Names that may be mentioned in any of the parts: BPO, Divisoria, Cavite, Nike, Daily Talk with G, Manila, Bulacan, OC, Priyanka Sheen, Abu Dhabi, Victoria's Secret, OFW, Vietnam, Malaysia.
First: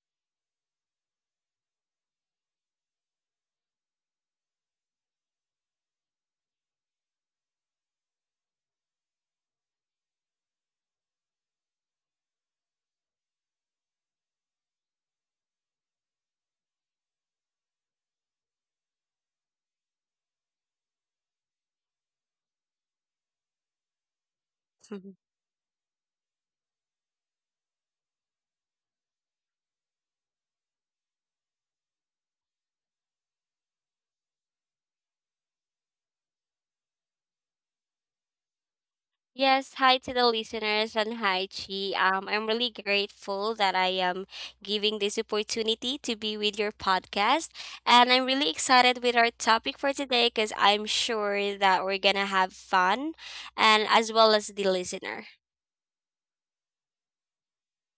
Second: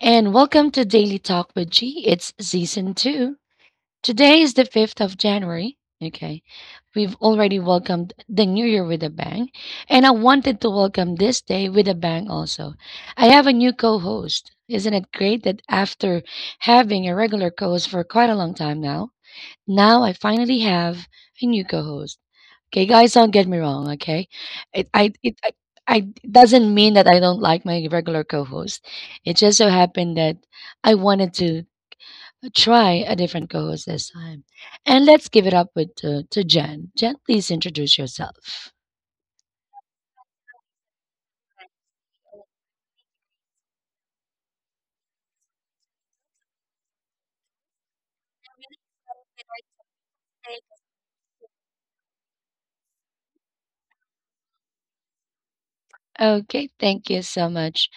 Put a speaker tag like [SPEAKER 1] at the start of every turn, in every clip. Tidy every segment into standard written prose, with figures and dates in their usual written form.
[SPEAKER 1] and welcome to Daily Talk with G. It's season two. Today is the 5th of January. Okay, we've already welcomed the new year with a bang, and I wanted to welcome this day with a bang also. I have a new co host. Isn't it great that after having a regular co host for quite a long time now, I finally have a new co host? Okay, guys, don't get me wrong. Okay, it I
[SPEAKER 2] Mhm.
[SPEAKER 1] it I, I it doesn't mean that I don't like my regular co-host. It just so happened that I wanted to try a different co-host this time, and let's give it up with to Jen. Jen, please introduce yourself.
[SPEAKER 2] Yes, hi to the listeners and hi Chi. I'm really grateful that I am giving this opportunity to be with your podcast, and I'm really excited with our topic for today because I'm sure that we're gonna have fun, and as well as the listener.
[SPEAKER 1] Okay, thank you so much.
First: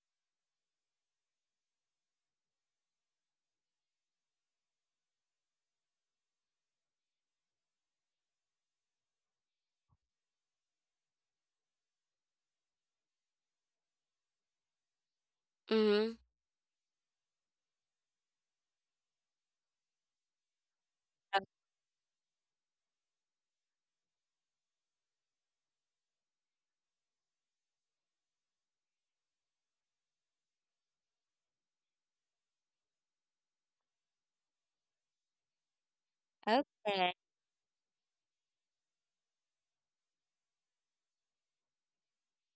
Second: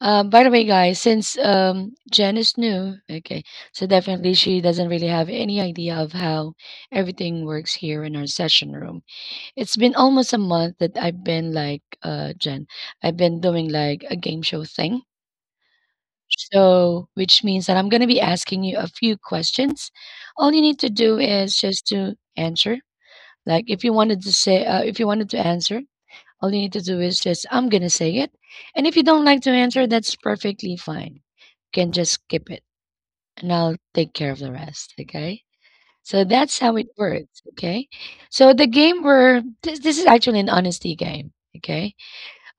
[SPEAKER 1] By the way, guys, since Jen is new, okay, so definitely she doesn't really have any idea of how everything works here in our session room. It's been almost a month that I've been like, Jen, I've been doing like a game show thing.
[SPEAKER 2] Mm-hmm.
[SPEAKER 1] So, which means that I'm going to be asking you a few questions. All you need to do is just to answer. Like, if you wanted to say, if you wanted to answer, all you need to do is just, I'm going to say it. And if you don't like to answer, that's perfectly fine. You can just skip it and I'll take care of the rest. Okay. So that's how it
[SPEAKER 2] Okay.
[SPEAKER 1] works. Okay. So the game where this is actually an honesty game. Okay.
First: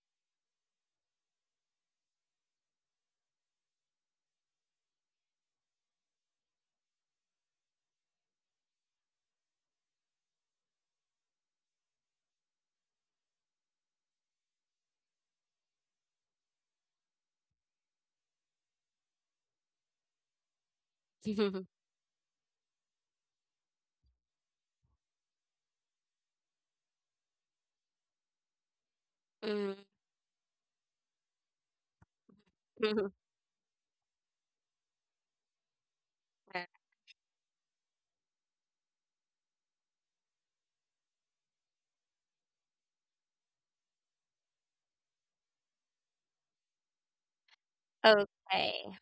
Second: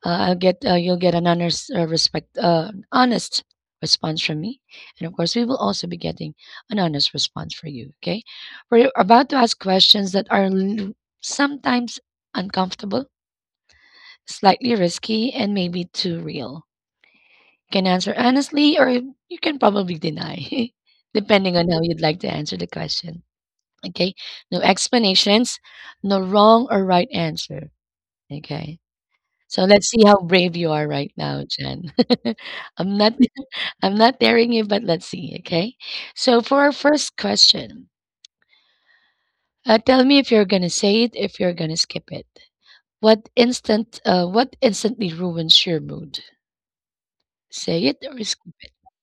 [SPEAKER 1] I'll get You'll get an honest response from me, and of course we will also be getting an honest response for you. Okay, we're about to ask questions that are sometimes uncomfortable, slightly risky, and maybe too real. You can answer honestly, or you can probably deny, depending on how you'd like to answer the question. Okay, no explanations, no wrong or right answer. Okay. So
[SPEAKER 2] Mhm.
[SPEAKER 1] let's see how brave you are right now, Jen. I'm not I'm not daring you, but let's see, okay? So for our first question, tell me if you're gonna say it, if you're gonna skip it. What instantly ruins your mood? Say it or skip it.
[SPEAKER 2] Okay,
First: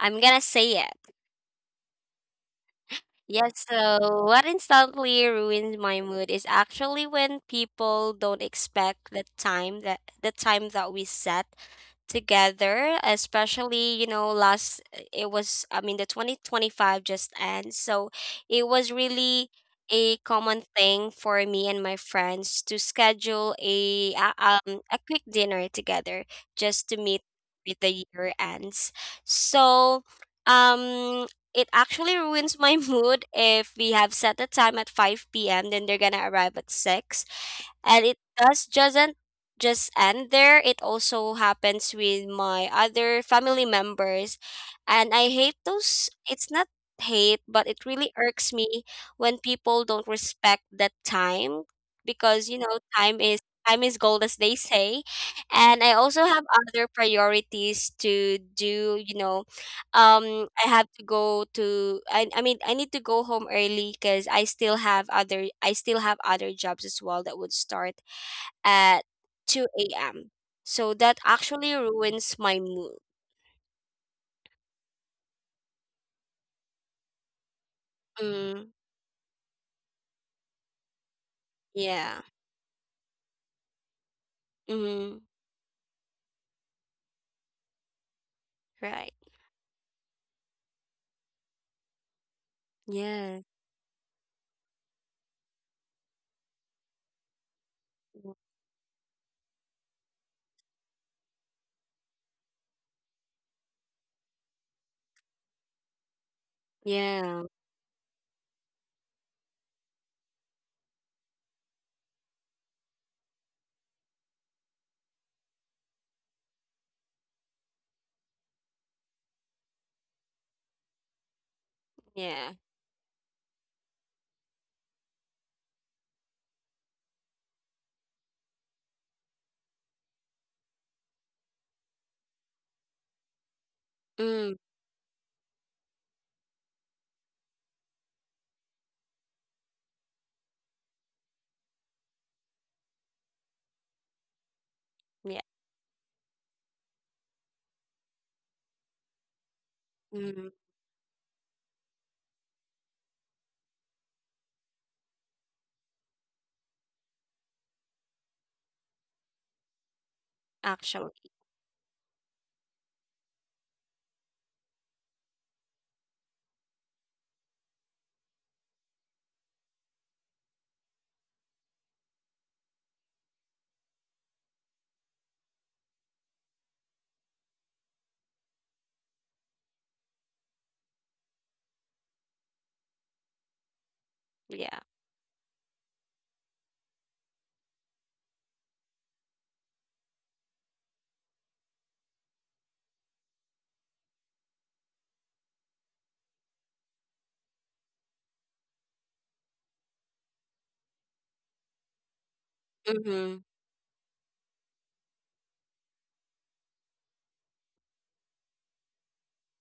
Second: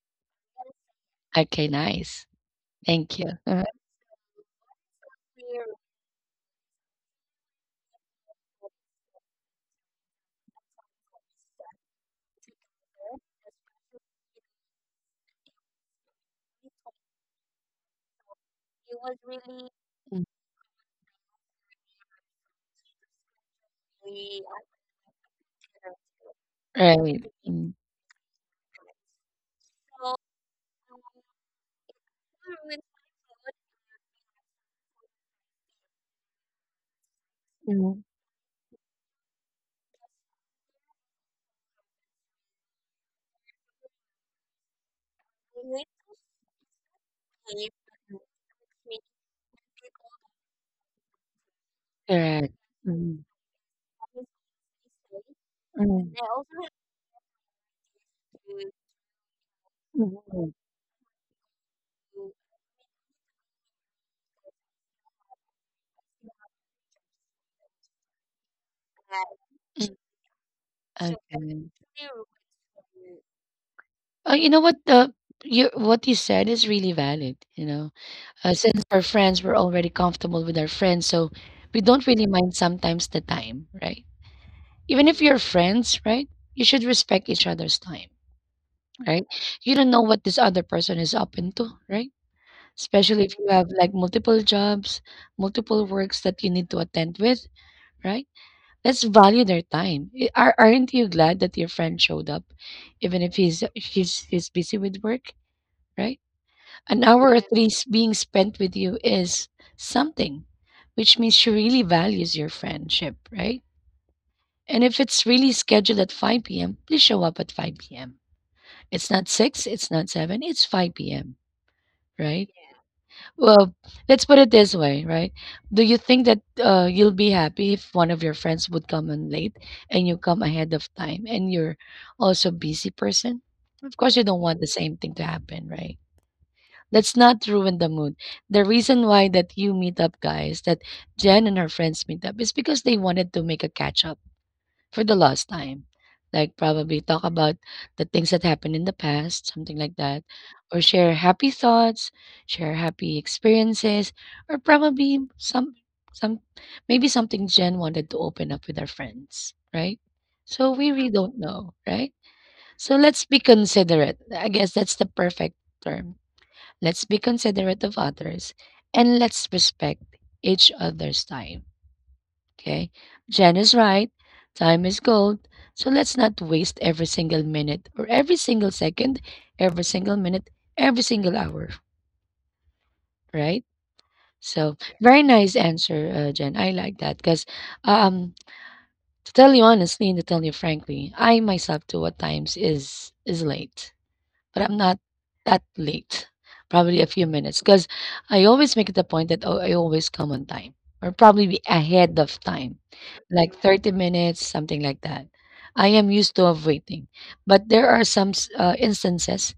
[SPEAKER 2] I'm gonna say it.
[SPEAKER 1] Okay, nice. Thank you.
[SPEAKER 2] Yes, so what instantly ruins my mood is actually when people don't expect the time that we set together, especially last it was, I mean, the 2025 just ends. So it was really a common thing for me and my friends to schedule a quick dinner together just to meet
[SPEAKER 1] Right. Mm,
[SPEAKER 2] with the year ends. So um it actually ruins my mood if we have set the time at 5 p.m then they're gonna arrive at 6, and it does just end there. It also happens with my other family members. And I hate those. It's not hate, but it really irks me when people don't respect that time because,
[SPEAKER 1] correct.
[SPEAKER 2] time
[SPEAKER 1] Mm,
[SPEAKER 2] is. Time is gold, as they say. And I also have other priorities to do. I have to go to, I mean, I need to go home early because I still have other jobs as well that would start at 2
[SPEAKER 1] mm,
[SPEAKER 2] a.m. So that actually
[SPEAKER 1] okay.
[SPEAKER 2] ruins my mood.
[SPEAKER 1] Oh, you know what? You What you said is really valid. You know,
[SPEAKER 2] Mm,
[SPEAKER 1] since our friends, we're already comfortable with our friends, so we don't
[SPEAKER 2] yeah.
[SPEAKER 1] really mind sometimes the time, right? Even
[SPEAKER 2] Mm,
[SPEAKER 1] if you're friends, right? You should respect each other's time,
[SPEAKER 2] right.
[SPEAKER 1] right? You don't know what this other person is up into, right? Especially
[SPEAKER 2] Yeah.
[SPEAKER 1] if you have like multiple jobs, multiple works that you need to attend with, right?
[SPEAKER 2] Mm,
[SPEAKER 1] Let's value their time. Aren't you glad that your friend showed up, even if he's busy with work, right? An hour
[SPEAKER 2] yeah.
[SPEAKER 1] at least being spent with you is something, which means she really values your friendship, right? And if it's really scheduled at 5 p.m., please show up at 5 p.m. It's not 6, it's not 7, it's 5 p.m.,
[SPEAKER 2] Yeah.
[SPEAKER 1] right? Well, let's put it this way, right? Do you think that you'll be happy if one of your friends would come in late and you come ahead of time and you're also busy person? Of course, you don't
[SPEAKER 2] Mm,
[SPEAKER 1] want the same thing to happen, right? Let's not ruin the mood. The reason why that you meet up, guys, that Jen and her friends meet up is because they wanted to make a catch up for the
[SPEAKER 2] yeah.
[SPEAKER 1] lost time. Like probably talk about the things that happened in the past, something like that,
[SPEAKER 2] Mm,
[SPEAKER 1] or share happy thoughts, share happy experiences, or probably some maybe something Jen wanted to open up with her friends, right? So we really
[SPEAKER 2] actually,
[SPEAKER 1] don't know, right? So let's be considerate. I guess that's the perfect term. Let's be considerate of others and let's respect each other's time. Okay? Jen is right. Time is gold. So let's not waste every single minute or every single second, every single minute, every single hour, right? So
[SPEAKER 2] yeah.
[SPEAKER 1] very nice answer, Jen. I like that because, um, to tell you honestly and to tell you frankly, I myself too at times is late. But I'm not that late. Probably a few minutes because I always make it a point that oh, I always come on time or probably be ahead of time,
[SPEAKER 2] Mm-hmm.
[SPEAKER 1] like 30 minutes, something like that. I am used to of waiting, but there are some instances,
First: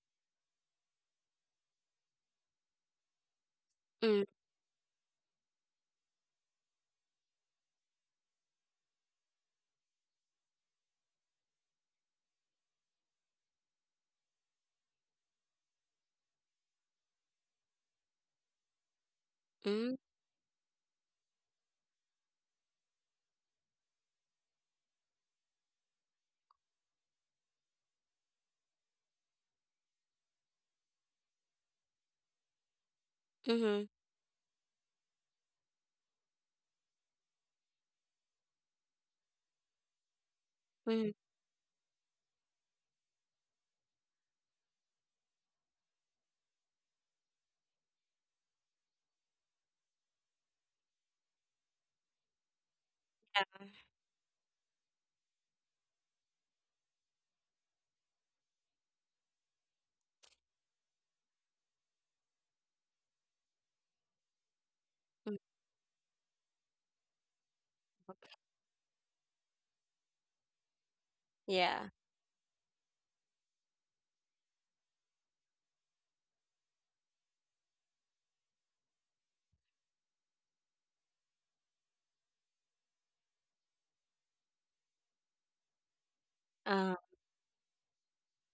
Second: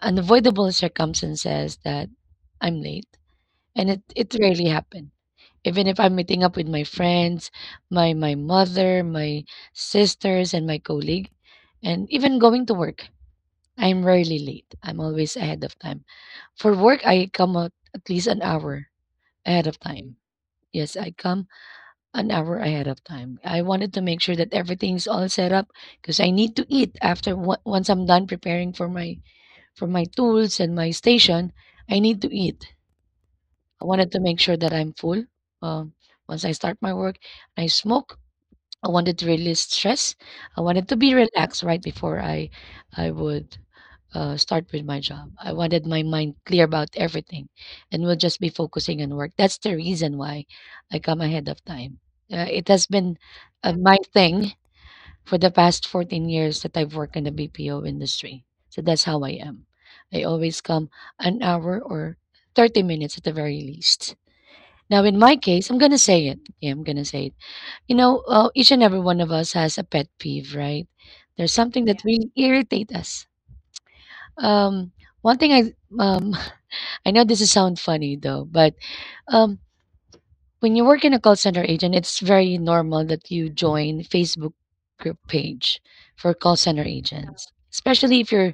[SPEAKER 1] unavoidable circumstances that I'm late, and it
[SPEAKER 2] Mm,
[SPEAKER 1] it rarely happen. Even if I'm meeting up with my friends, my mother, my sisters, and my colleague, and even going to work. I'm rarely late. I'm always ahead of time. For work, I come out at least an hour ahead of
[SPEAKER 2] mm,
[SPEAKER 1] time. Yes, I come an hour ahead of time. I wanted to make sure that everything's all set up because I need to eat once I'm done preparing for my tools and my station. I need to eat.
[SPEAKER 2] mm-hmm.
[SPEAKER 1] I wanted to make sure that I'm full. Um, Once I start my work, I smoke. I wanted to release stress. I wanted to
[SPEAKER 2] Mm,
[SPEAKER 1] be relaxed right before I would start with my job. I wanted my mind clear about everything and will just be focusing on work. That's the reason why I come ahead of time. Uh, it has been
[SPEAKER 2] yeah.
[SPEAKER 1] uh, my thing for the past 14 years that I've worked in the BPO industry. So that's how I am. I always come an hour or 30 minutes at the very least. Now, in my
[SPEAKER 2] Mm,
[SPEAKER 1] case, I'm going to say it. Yeah, I'm going to say it. You know, each and every one of us has a pet peeve, right? There's something
[SPEAKER 2] yeah.
[SPEAKER 1] that really irritates us. Um, one thing I I know this is sound funny though, but um when you work in a call center agent, it's very normal that you join Facebook group page for call center
[SPEAKER 2] Uh,
[SPEAKER 1] agents, especially if you're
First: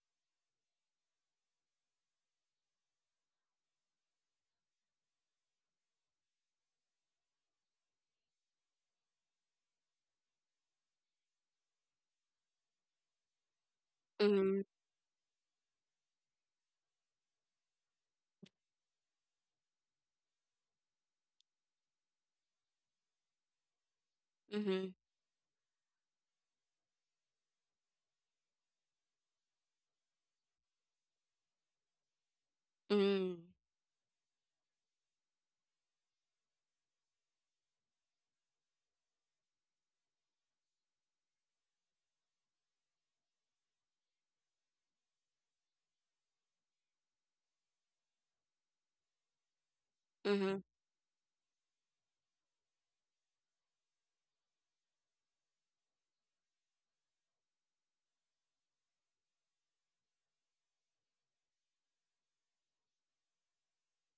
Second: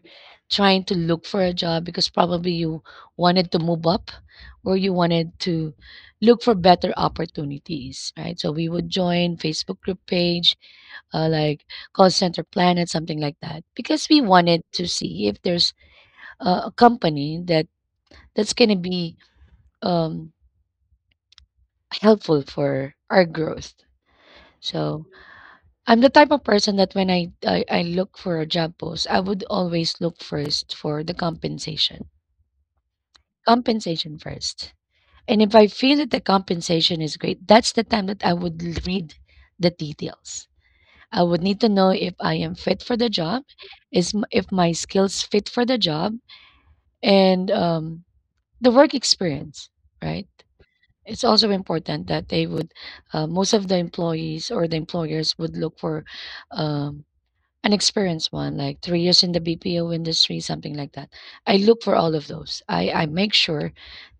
[SPEAKER 1] trying to look for a job because probably you wanted to move up or you wanted to look for better opportunities, right? So we would join Facebook group page, like call center planet, something like that, because we wanted
[SPEAKER 2] mm,
[SPEAKER 1] to see if there's a company that that's gonna be um, helpful for our growth.
[SPEAKER 2] mm-hmm.
[SPEAKER 1] So I'm the type of person that when I look for a job post, I would always look first for the compensation.
[SPEAKER 2] Mm,
[SPEAKER 1] Compensation first. And if I feel that the compensation is great, that's the time that I would read the details. I would need to know if I am fit for the job, if my skills fit for the job, and the work experience, right?
[SPEAKER 2] mm-hmm.
[SPEAKER 1] It's also important that they would most of the employees or the employers would look for um, an experienced one like 3 years in the BPO industry, something like that. I look for all of those. I make sure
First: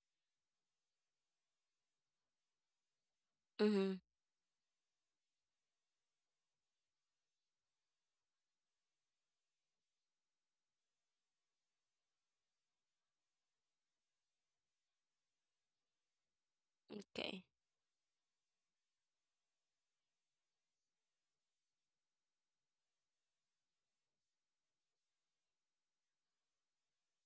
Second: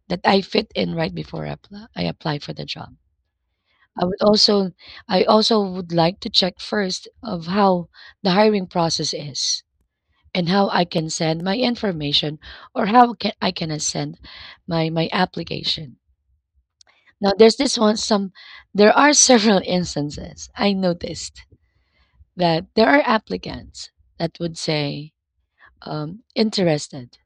[SPEAKER 1] that I fit in right before I apply for the job.
[SPEAKER 2] Mm-hmm.
[SPEAKER 1] I would also I also would like to check first of how the hiring process is and how I can send my information or I can send my application. Now
[SPEAKER 2] Okay.
[SPEAKER 1] there's this one some there are several instances I noticed that there are applicants that would say interested,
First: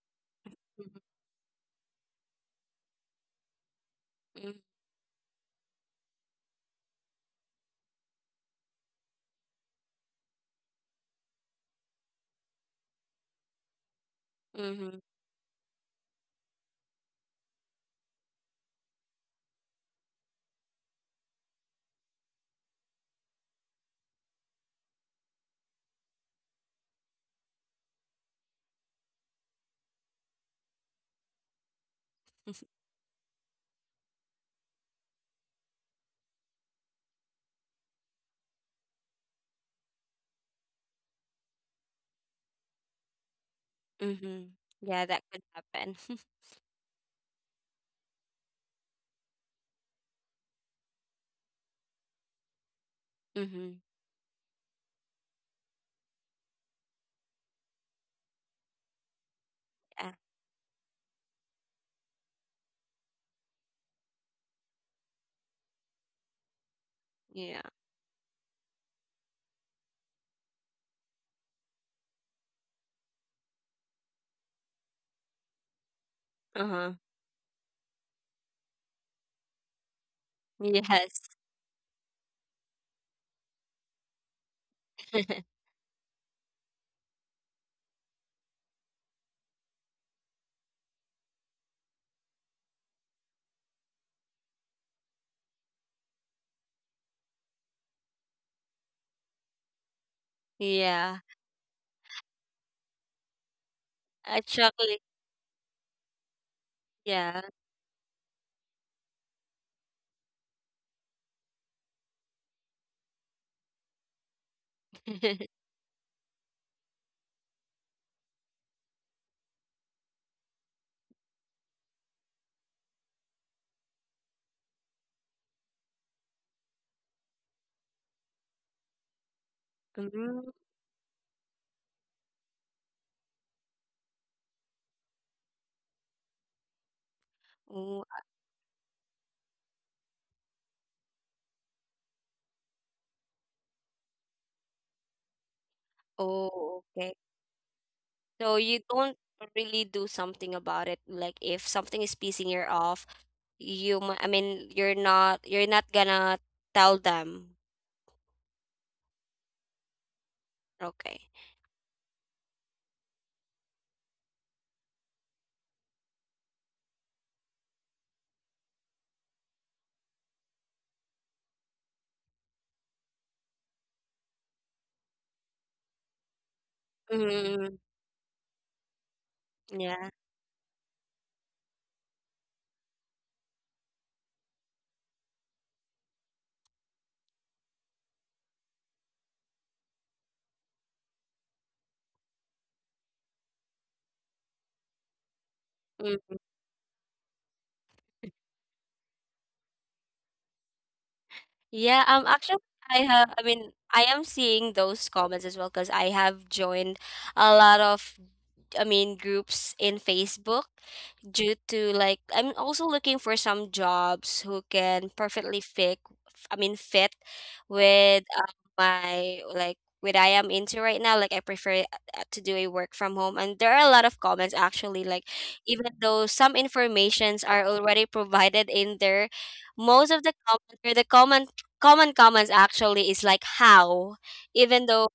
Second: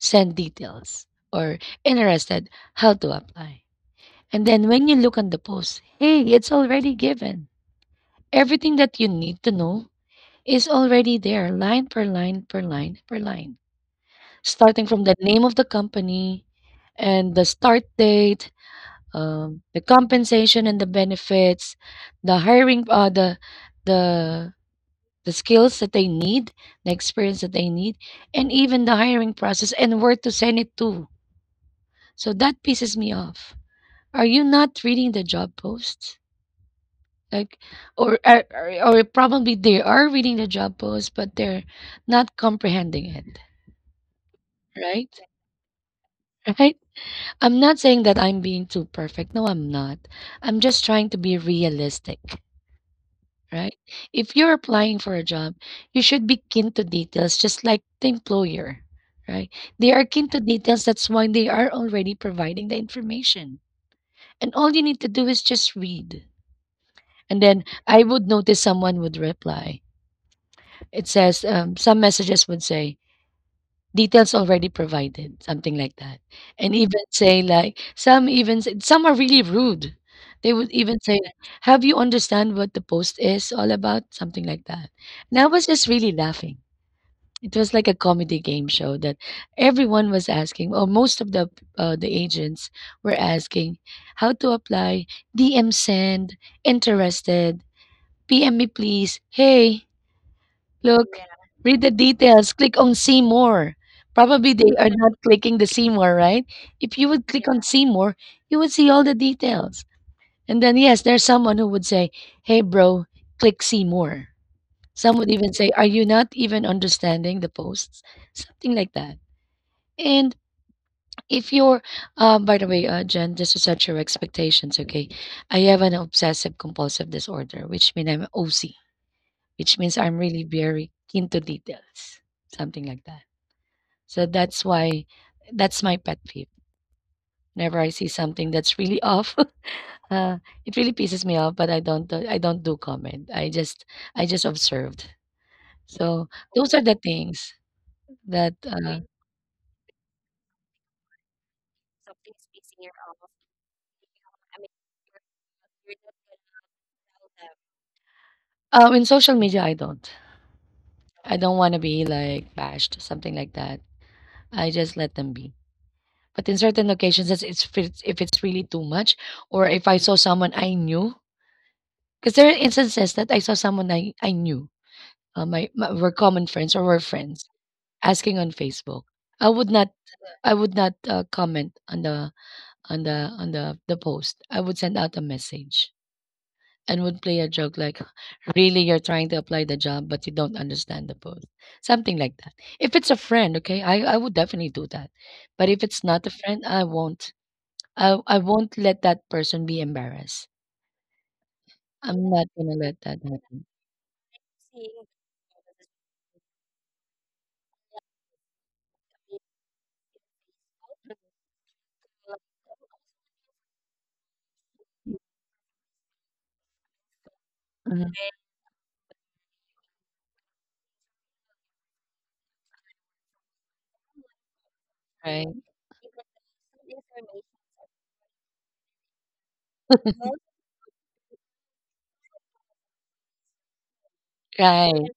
[SPEAKER 1] send
[SPEAKER 2] Mm-hmm.
[SPEAKER 1] details, or interested how to apply. And then when you look on the post, hey, it's already given. Everything that you need to know is already there, line per line per line per line. Starting
[SPEAKER 2] Mm-hmm.
[SPEAKER 1] from the name of the company and the start date, the compensation and the benefits, the hiring, uh, the the the skills that they need, the experience that they need, and even the hiring process and where to send it to. So that pisses me off. Are you not reading the job posts? Like, or probably they are reading the job posts, but they're not comprehending it,
[SPEAKER 2] Mm-hmm. Yeah,
[SPEAKER 1] right?
[SPEAKER 2] that could happen.
[SPEAKER 1] Right? I'm not saying that I'm being too perfect. No, I'm not. I'm just trying to be realistic.
[SPEAKER 2] Mm-hmm.
[SPEAKER 1] Right? If you're applying for a job, you should be keen to details, just like the employer, right? They are
[SPEAKER 2] Yeah.
[SPEAKER 1] keen to details. That's why they are already providing the information. And all you need to do is just read. And then
[SPEAKER 2] Yeah.
[SPEAKER 1] I would notice someone would reply. It says, some messages would say, details already provided, something like that. And
[SPEAKER 2] Uh-huh.
[SPEAKER 1] even say like some even said some are really rude. They would even say,
[SPEAKER 2] Yes.
[SPEAKER 1] like, "Have you understand what the post is all about?" Something like that. And I was just really laughing. It was like a comedy game show that everyone was asking, or most of the agents were asking, how to apply, DM send, interested, PM me please, hey, look,
[SPEAKER 2] Yeah,
[SPEAKER 1] read the details. Click on see more.
[SPEAKER 2] at
[SPEAKER 1] Probably they are
[SPEAKER 2] chocolate,
[SPEAKER 1] not clicking the see more, right? If you would
[SPEAKER 2] yeah.
[SPEAKER 1] click on see more, you would see all the details. And then, yes, there's someone who would say, hey, bro, click see more. Some would even say, are you not even understanding the posts? Something like that. And if you're, by the way, Jen, just to set your expectations, okay? I have an obsessive compulsive disorder, which means I'm OC, which means I'm really
[SPEAKER 2] Mm,
[SPEAKER 1] very keen to details, something like that. So that's why that's my pet peeve. Whenever I
[SPEAKER 2] oh,
[SPEAKER 1] see something that's really off, uh, it really pisses me off. But I don't do comment. I just observed. So those
[SPEAKER 2] oh,
[SPEAKER 1] are the
[SPEAKER 2] okay.
[SPEAKER 1] things
[SPEAKER 2] So
[SPEAKER 1] that
[SPEAKER 2] you don't really do something about it. Like, if something is pissing you off, I mean, you're not gonna tell them.
[SPEAKER 1] in social media I don't.
[SPEAKER 2] Okay.
[SPEAKER 1] I don't want to be like bashed, something like that. I just let them be. But in certain occasions, if it's really too much, or if I saw someone I knew. Because there are instances that I saw someone I knew, my were common friends or were friends
[SPEAKER 2] Mm,
[SPEAKER 1] asking on Facebook. I would not
[SPEAKER 2] yeah.
[SPEAKER 1] I would not comment on the post. I would send out a message and would play a joke like, "Really, you're trying to apply the job, but you don't understand the post." Something like that. If it's a friend, okay, I would definitely do that. But if it's not a
[SPEAKER 2] Mm.
[SPEAKER 1] friend, I won't. I won't let that person be embarrassed.
[SPEAKER 2] Yeah,
[SPEAKER 1] I'm not
[SPEAKER 2] actually
[SPEAKER 1] gonna
[SPEAKER 2] I
[SPEAKER 1] let that
[SPEAKER 2] have, I
[SPEAKER 1] happen.
[SPEAKER 2] mean, I am seeing those comments as well because I have joined a lot of, I mean, groups in Facebook due to, like, I'm also looking for some jobs who can perfectly fit, I mean, fit
[SPEAKER 1] Mhm.
[SPEAKER 2] with my, like, what I am into right now, like I prefer to do a work from home, and there are a lot of comments actually, like,
[SPEAKER 1] Right,
[SPEAKER 2] even though some informations are already provided in there, most of the comment, or the comment common comments actually is like, how, even
[SPEAKER 1] right.
[SPEAKER 2] though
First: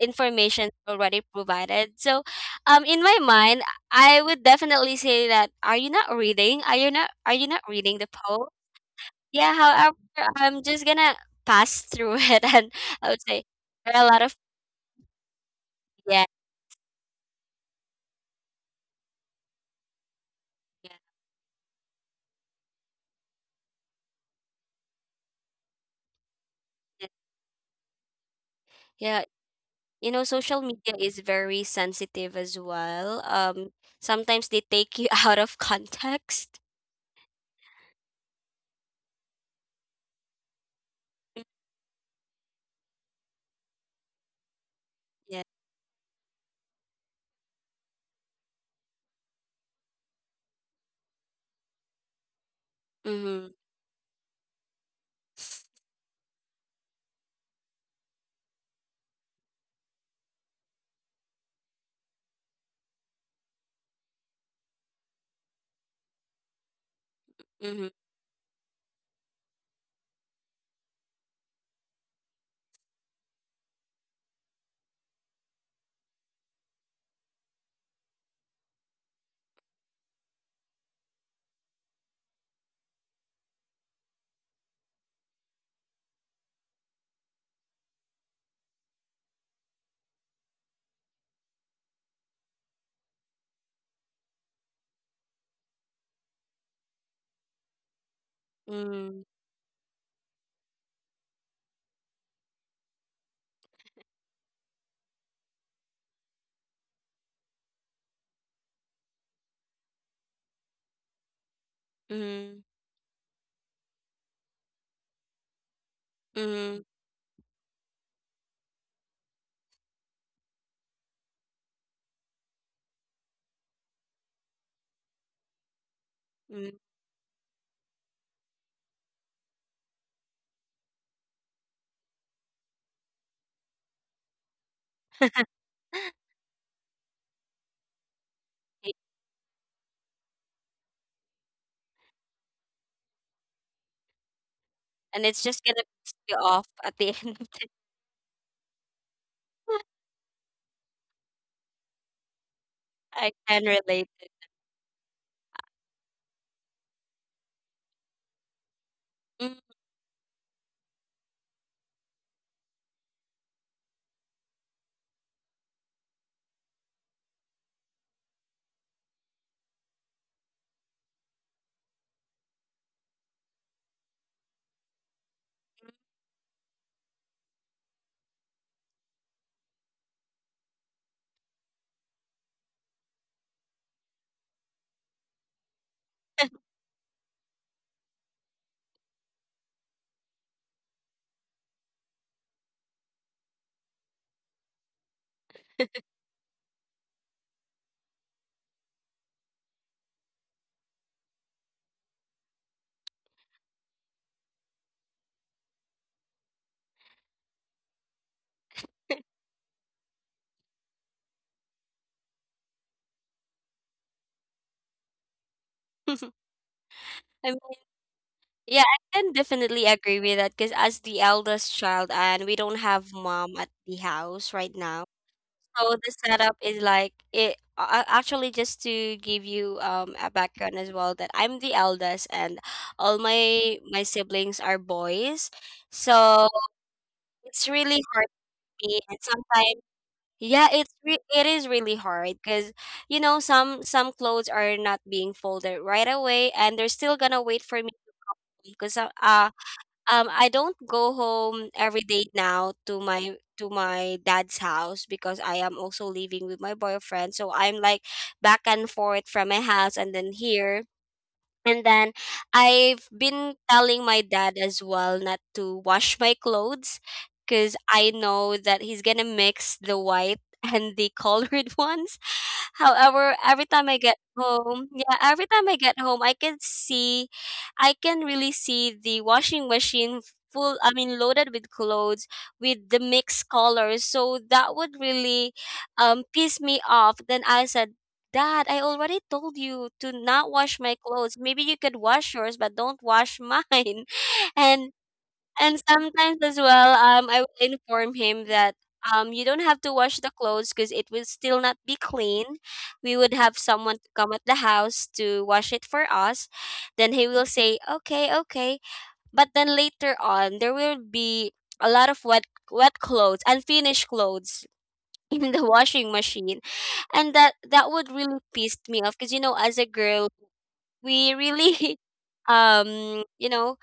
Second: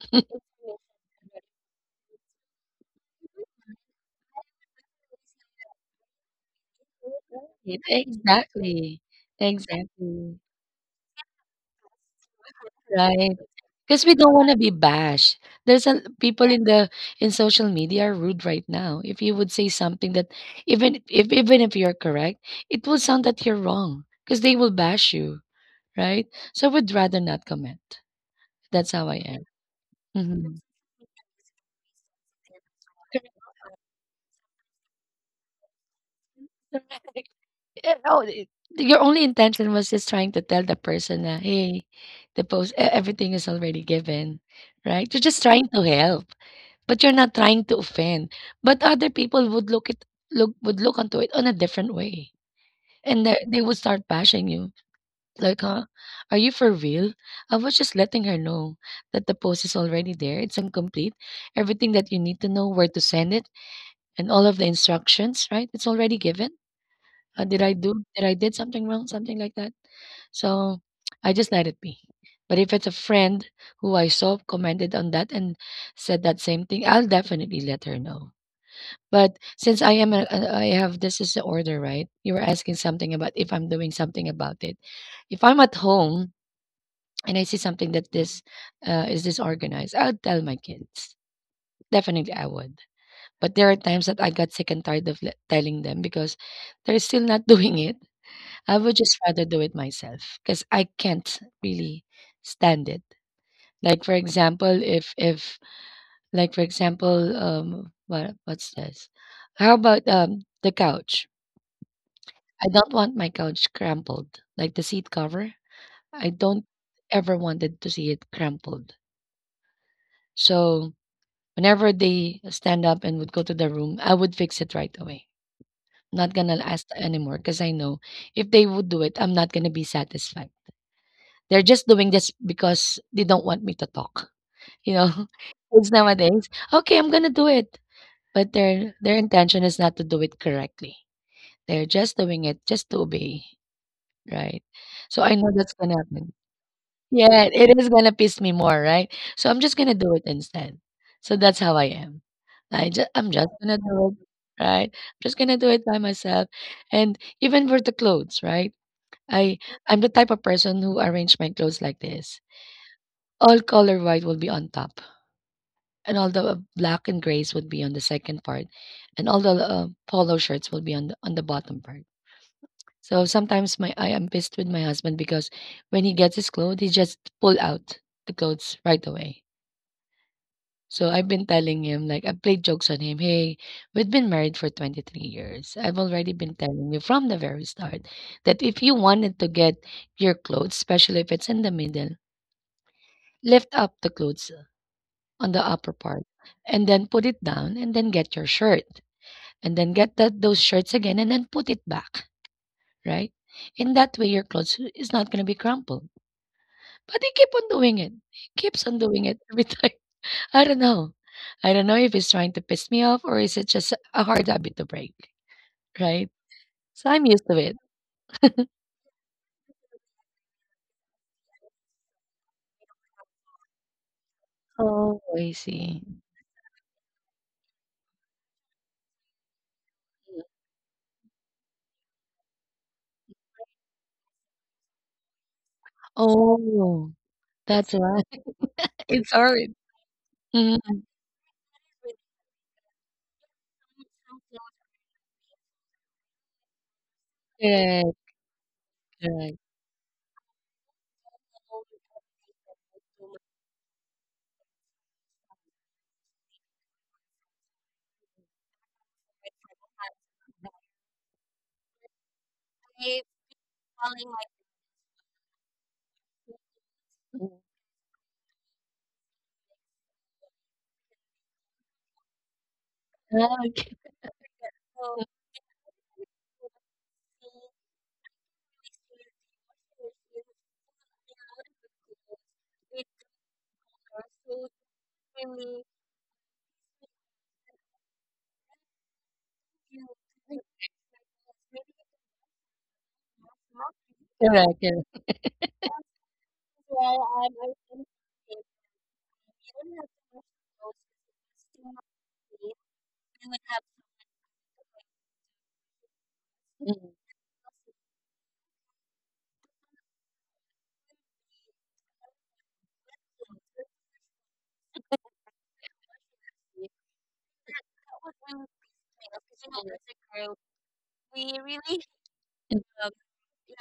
[SPEAKER 2] information already provided. So, in my mind, I would definitely say that, are you not reading? Are you not
[SPEAKER 1] It
[SPEAKER 2] reading the poem?
[SPEAKER 1] exactly,
[SPEAKER 2] Yeah. However,
[SPEAKER 1] exactly.
[SPEAKER 2] I'm just gonna pass through it, and I would
[SPEAKER 1] Right.
[SPEAKER 2] say there are
[SPEAKER 1] Because
[SPEAKER 2] a
[SPEAKER 1] we
[SPEAKER 2] lot of
[SPEAKER 1] don't wanna be bashed. There's a
[SPEAKER 2] yeah,
[SPEAKER 1] people in the in social media are rude right now. If you would say something that
[SPEAKER 2] yeah,
[SPEAKER 1] even if you're correct, it will sound that you're wrong. Wrong. Because they will bash you, right? So I would
[SPEAKER 2] yeah.
[SPEAKER 1] rather not comment. That's how I
[SPEAKER 2] Yeah,
[SPEAKER 1] am.
[SPEAKER 2] you know,
[SPEAKER 1] Mhm.
[SPEAKER 2] social media is very sensitive as well. Sometimes they take you out of context.
[SPEAKER 1] Yeah, no, it your only intention was just trying to tell the person that, "Hey, the post e everything is already given," right? You're
[SPEAKER 2] Yeah.
[SPEAKER 1] just trying to help. But you're not trying to offend. But other people would look it look would look onto it on a different way. And they
[SPEAKER 2] Mm-hmm.
[SPEAKER 1] they would start bashing you. Like, huh? Are you for real? I was just letting her know that the post is already there. It's incomplete. Everything that you need to know where to send it and all of the instructions, right? It's already given. Uh, did I
[SPEAKER 2] Mm-hmm.
[SPEAKER 1] do did I did something wrong? Something like that. So I just let it be. But if it's a friend who I saw commented on that and said that same thing, I'll definitely let her know. But since I am I have this is the order, right? You were asking something about if I'm doing something about it. If I'm at home and I see something that this is disorganized, I'll tell my kids. Definitely, I would. But there are times that I got sick and tired of le- telling them because they're still not doing it. I would just
[SPEAKER 2] Mm-hmm.
[SPEAKER 1] rather do it myself because I can't really stand it. Like for example, if like for example, what what's this? How about the couch?
[SPEAKER 2] Mm-hmm.
[SPEAKER 1] I don't want my couch crumpled, like the seat cover. I don't ever wanted to see it crumpled. So whenever they stand up and would go to the room, I would fix it right away. Not gonna
[SPEAKER 2] Mm-hmm.
[SPEAKER 1] ask anymore because I know if they would do it, I'm not gonna be satisfied. They're just doing this because they don't want me to talk. You know, kids nowadays, okay, I'm gonna do it, but their intention is not to do it correctly. They're just doing it just to obey, right? So
[SPEAKER 2] And
[SPEAKER 1] I
[SPEAKER 2] it's
[SPEAKER 1] know
[SPEAKER 2] just
[SPEAKER 1] that's
[SPEAKER 2] gonna
[SPEAKER 1] gonna
[SPEAKER 2] piss
[SPEAKER 1] happen.
[SPEAKER 2] you off at the end
[SPEAKER 1] Yeah,
[SPEAKER 2] of the
[SPEAKER 1] it is gonna piss me more, right? So I'm just gonna do it instead. So that's how I am. I just I'm
[SPEAKER 2] I
[SPEAKER 1] just
[SPEAKER 2] can
[SPEAKER 1] gonna
[SPEAKER 2] relate
[SPEAKER 1] do
[SPEAKER 2] it.
[SPEAKER 1] it, right? I'm just gonna do it by myself. And even for the clothes, right? I
[SPEAKER 2] Mm.
[SPEAKER 1] I'm the type of person who arrange my clothes like this. All color white will be on top, and all the black and grays would be on the second part, and all the polo shirts will be on the bottom part. So sometimes my I am pissed with my husband because when he gets his clothes, he just pull out the clothes right away. So I've been telling him, like, I played jokes on him. Hey, we've been married for 23 years. I've already been telling you from the very start that if you wanted to get your clothes, especially if it's in the middle, lift up the clothes on the upper part and then put it down and then get your shirt and then get that those shirts again and then put it back, right? In that way, your clothes is not going to be crumpled. But they keep on doing it. He keeps on doing it every time. I don't know. I don't know if he's trying to piss me off or is it just a hard habit to break, right? So I'm used
[SPEAKER 2] I mean,
[SPEAKER 1] to it.
[SPEAKER 2] yeah, I can definitely agree with that because as the eldest child, and we don't have mom at the house right now,
[SPEAKER 1] Oh, I
[SPEAKER 2] so
[SPEAKER 1] see.
[SPEAKER 2] the setup is like it. Actually, just to give you a background as well, that I'm the eldest, and all my siblings are boys, so
[SPEAKER 1] Oh,
[SPEAKER 2] it's
[SPEAKER 1] that's
[SPEAKER 2] really
[SPEAKER 1] why.
[SPEAKER 2] hard for me. And
[SPEAKER 1] It's hard.
[SPEAKER 2] sometimes yeah,
[SPEAKER 1] Mhm.
[SPEAKER 2] it's it is really hard because some clothes are not being folded right away, and they're still gonna wait for me
[SPEAKER 1] Correct,
[SPEAKER 2] because
[SPEAKER 1] correct.
[SPEAKER 2] I don't go home every day now to my dad's house because I am also living with my boyfriend, so I'm like back and forth from my house and then here and then I've been telling my dad as well not to wash my clothes
[SPEAKER 1] Mm.
[SPEAKER 2] because I know that he's gonna mix the white and the colored ones. However,
[SPEAKER 1] Ah,
[SPEAKER 2] every time
[SPEAKER 1] okay.
[SPEAKER 2] I get home, yeah, every time I get home, I can see, I can really see the washing machine full, I mean, loaded with clothes with the mixed colors. So that would really piss me off. Then I said, Dad, I already told you to not wash my clothes. Maybe you could wash yours, but don't wash mine.
[SPEAKER 1] Correct,
[SPEAKER 2] And
[SPEAKER 1] correct.
[SPEAKER 2] and sometimes as well, I will inform him that you don't have to wash the clothes because it will still not be clean. We would have someone to come at the house to wash it for us. Then
[SPEAKER 1] Mm,
[SPEAKER 2] he will say, "Okay, okay." But then later on, there will be a lot of wet clothes, unfinished clothes in the washing machine, and that would really pissed me off because as a girl we really
[SPEAKER 1] mm,
[SPEAKER 2] um you know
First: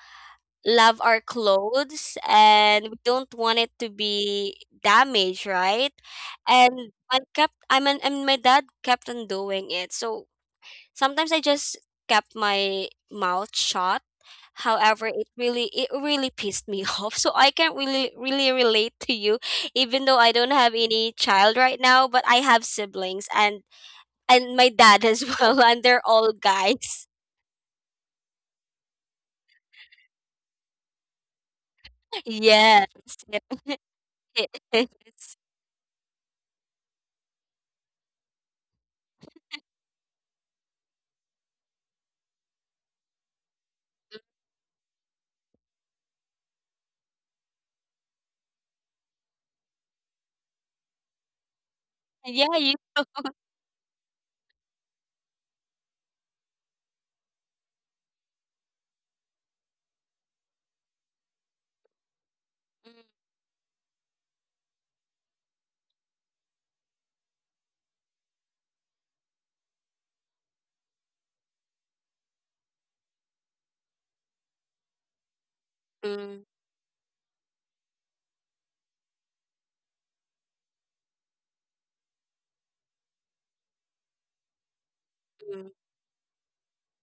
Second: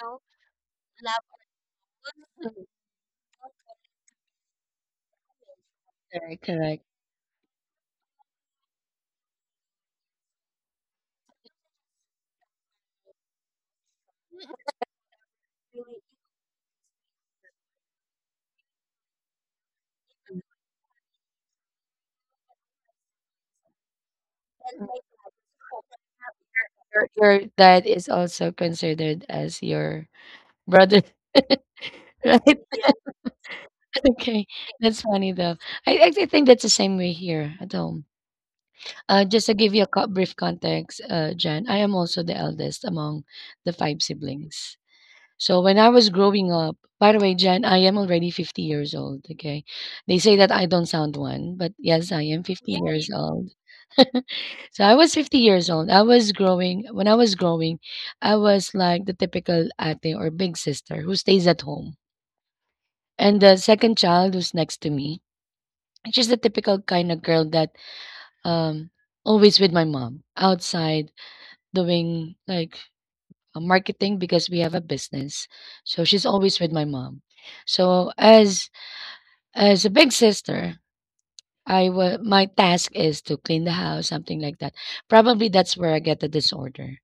[SPEAKER 2] love our clothes and we don't want it to be damaged, right,
[SPEAKER 1] correct, correct.
[SPEAKER 2] and I mean, and my dad kept on doing it. So sometimes I just kept my mouth shut. However, it really pissed me off. So I can really really relate to you, even though I don't have any child right now, but I have siblings and my dad as well, and they're all guys.
[SPEAKER 1] Your dad is also considered as your brother, right?
[SPEAKER 2] Yes.
[SPEAKER 1] Okay, that's
[SPEAKER 2] Yes.
[SPEAKER 1] funny though. I think that's the same way here at home. Just to give you a co- brief context, Jen, I am also the eldest among the five siblings. So when I was growing up, by the way, Jen, I am already 50 years old. Okay. They say that I don't sound one, but yes, I am
[SPEAKER 2] Yeah,
[SPEAKER 1] 50
[SPEAKER 2] you
[SPEAKER 1] years old. So I was 50 years old. I was growing, when I was growing, I was like the typical ate or big sister who stays at home. And the second child who's next to me, she's the typical kind of girl that um, always with my mom outside doing like marketing because we have a business. So she's
[SPEAKER 2] Mm,
[SPEAKER 1] always with my mom. So as a big sister, I wa my task is to clean the house, something like that. Probably
[SPEAKER 2] mm,
[SPEAKER 1] that's where I get the disorder.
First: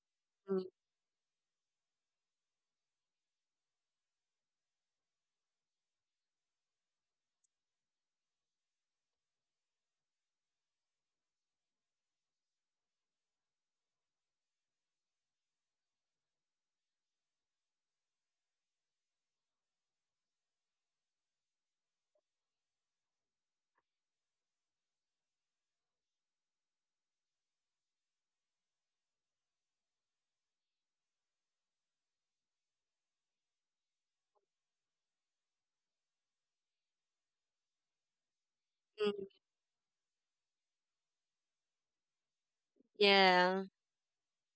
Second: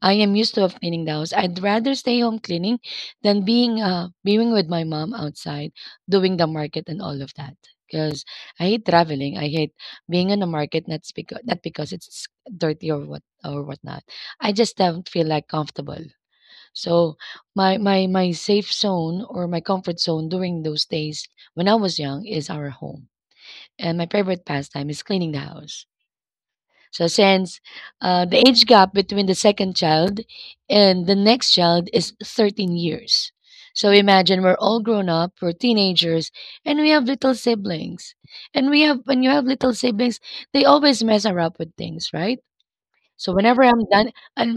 [SPEAKER 1] I am used to
[SPEAKER 2] mm,
[SPEAKER 1] of cleaning the house. I'd rather stay home cleaning than being being with my mom outside doing the market and all of that. Because I hate traveling. I hate being in the market. Not because it's dirty or what or whatnot. I just don't feel like comfortable. So my safe zone or my comfort zone during those days when I was young is our home. And my favorite pastime is cleaning the house. So since the age gap between the second child and the next child is 13 years. So imagine we're all grown up, we're teenagers, and we have little siblings. And we have when you
[SPEAKER 2] mm.
[SPEAKER 1] have little siblings, they always mess around with things, right? So whenever
[SPEAKER 2] Yeah,
[SPEAKER 1] I'm done,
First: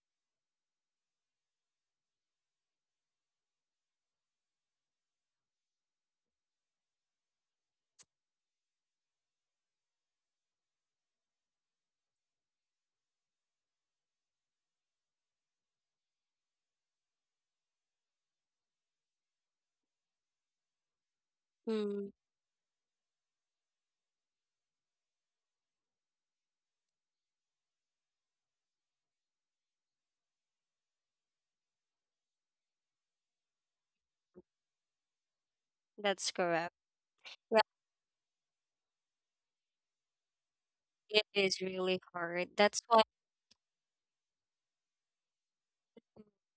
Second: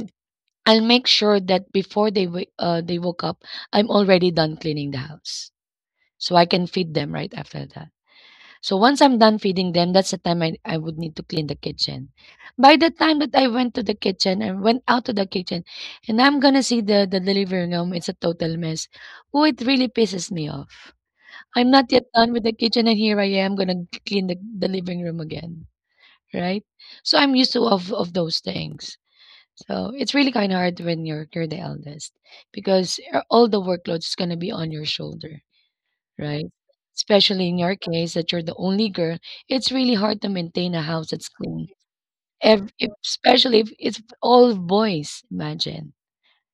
[SPEAKER 1] I'll make sure that before they wa- they woke up, I'm already done cleaning the house, so I can feed them right after that. So once I'm done feeding them, that's the time I would need to clean the kitchen. By the time that I went to the kitchen and went out to the kitchen and I'm gonna see the living room, it's a total mess. Oh, it really pisses me off. I'm not yet
[SPEAKER 2] mm,
[SPEAKER 1] done with the kitchen and here I am gonna clean the living room again. Right? So I'm used to of those things. So it's really kinda hard when you're the eldest because all the workload is gonna be on your shoulder,
[SPEAKER 2] that's
[SPEAKER 1] right?
[SPEAKER 2] correct.
[SPEAKER 1] Especially in your case that you're the only girl, it's really hard to maintain a house
[SPEAKER 2] Yeah,
[SPEAKER 1] that's
[SPEAKER 2] it is
[SPEAKER 1] clean.
[SPEAKER 2] really hard.
[SPEAKER 1] Ev-
[SPEAKER 2] That's
[SPEAKER 1] if,
[SPEAKER 2] why,
[SPEAKER 1] especially if it's all boys, imagine,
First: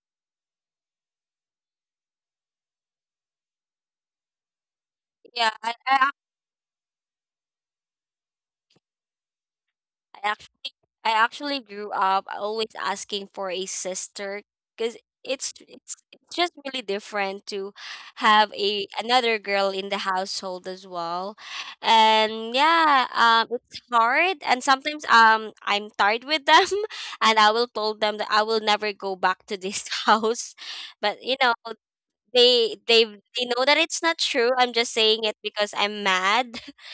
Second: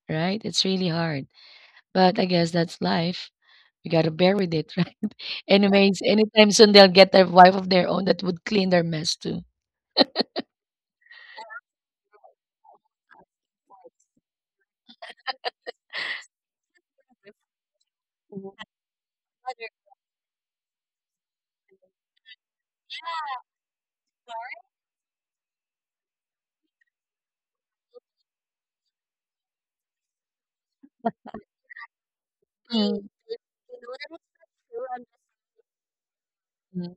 [SPEAKER 1] right? It's really hard. But I guess that's life. We gotta bear with it, right?
[SPEAKER 2] yeah,
[SPEAKER 1] Anyways, anytime soon they'll get a wife of their own that would clean their mess too.
[SPEAKER 2] I actually I actually grew up always asking for a sister because it's just really different to have a another girl in the household as well. And yeah, it's hard and sometimes I'm tired with them and I will told them that I will never go back to this house. But they they
[SPEAKER 1] Mm.
[SPEAKER 2] they know that it's not true. I'm just saying it because I'm mad.
[SPEAKER 1] Mm.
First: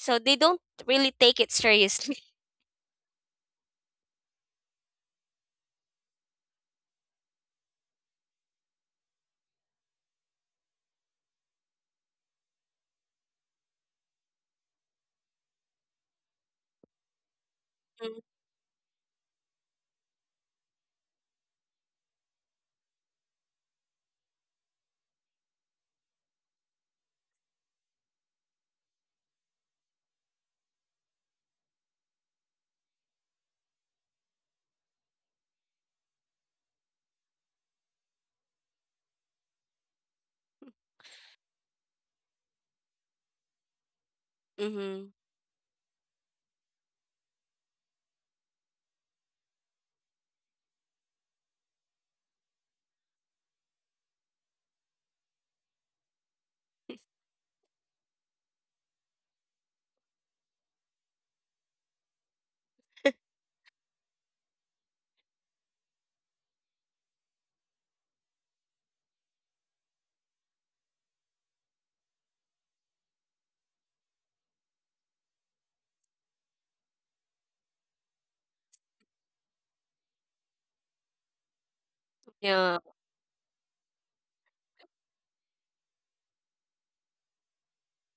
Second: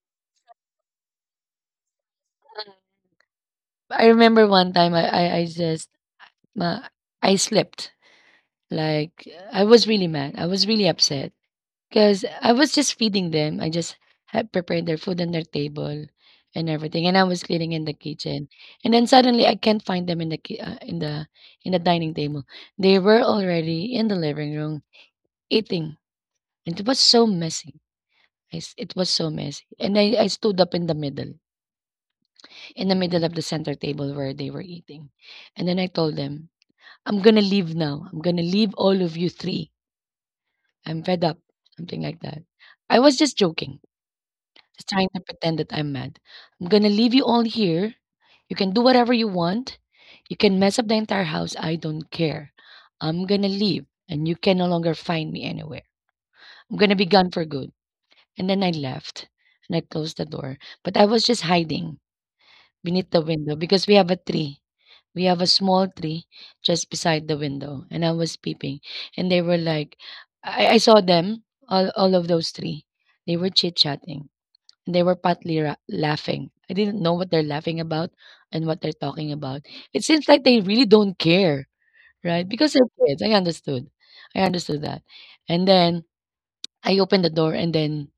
[SPEAKER 2] So they don't really take it seriously.
[SPEAKER 1] I remember one time I just uh, I slept like I was really mad. I was really upset. Because I was just feeding them. I just had prepared their food on their table and everything, and I was cleaning in the kitchen. And then suddenly, I can't find them in the in the in the dining table. They were already in the living room eating, and it was so messy. I s It was so messy, and I stood up in the middle of the center table where they were eating, and then I told them, "I'm gonna leave now. I'm gonna leave all of you three. I'm fed up." Something like that. I was just joking. Just
[SPEAKER 2] Mm-hmm.
[SPEAKER 1] trying to pretend that I'm mad. I'm gonna leave you all here. You can do whatever you want. You can mess up the entire house. I don't care. I'm gonna leave and you can no longer find me anywhere. I'm gonna be gone for good. And then I left and I closed the door. But I was just hiding beneath the window because we have a tree. We have a small tree just beside the window. And I was peeping. And they were like, I saw them, all of those three. They were chit chatting and they were partly laughing. I didn't know what they're laughing about and what they're talking about. It seems like they really don't care, right? Because
[SPEAKER 2] Yeah,
[SPEAKER 1] they're kids. I understood. I understood that. And then I opened the door and then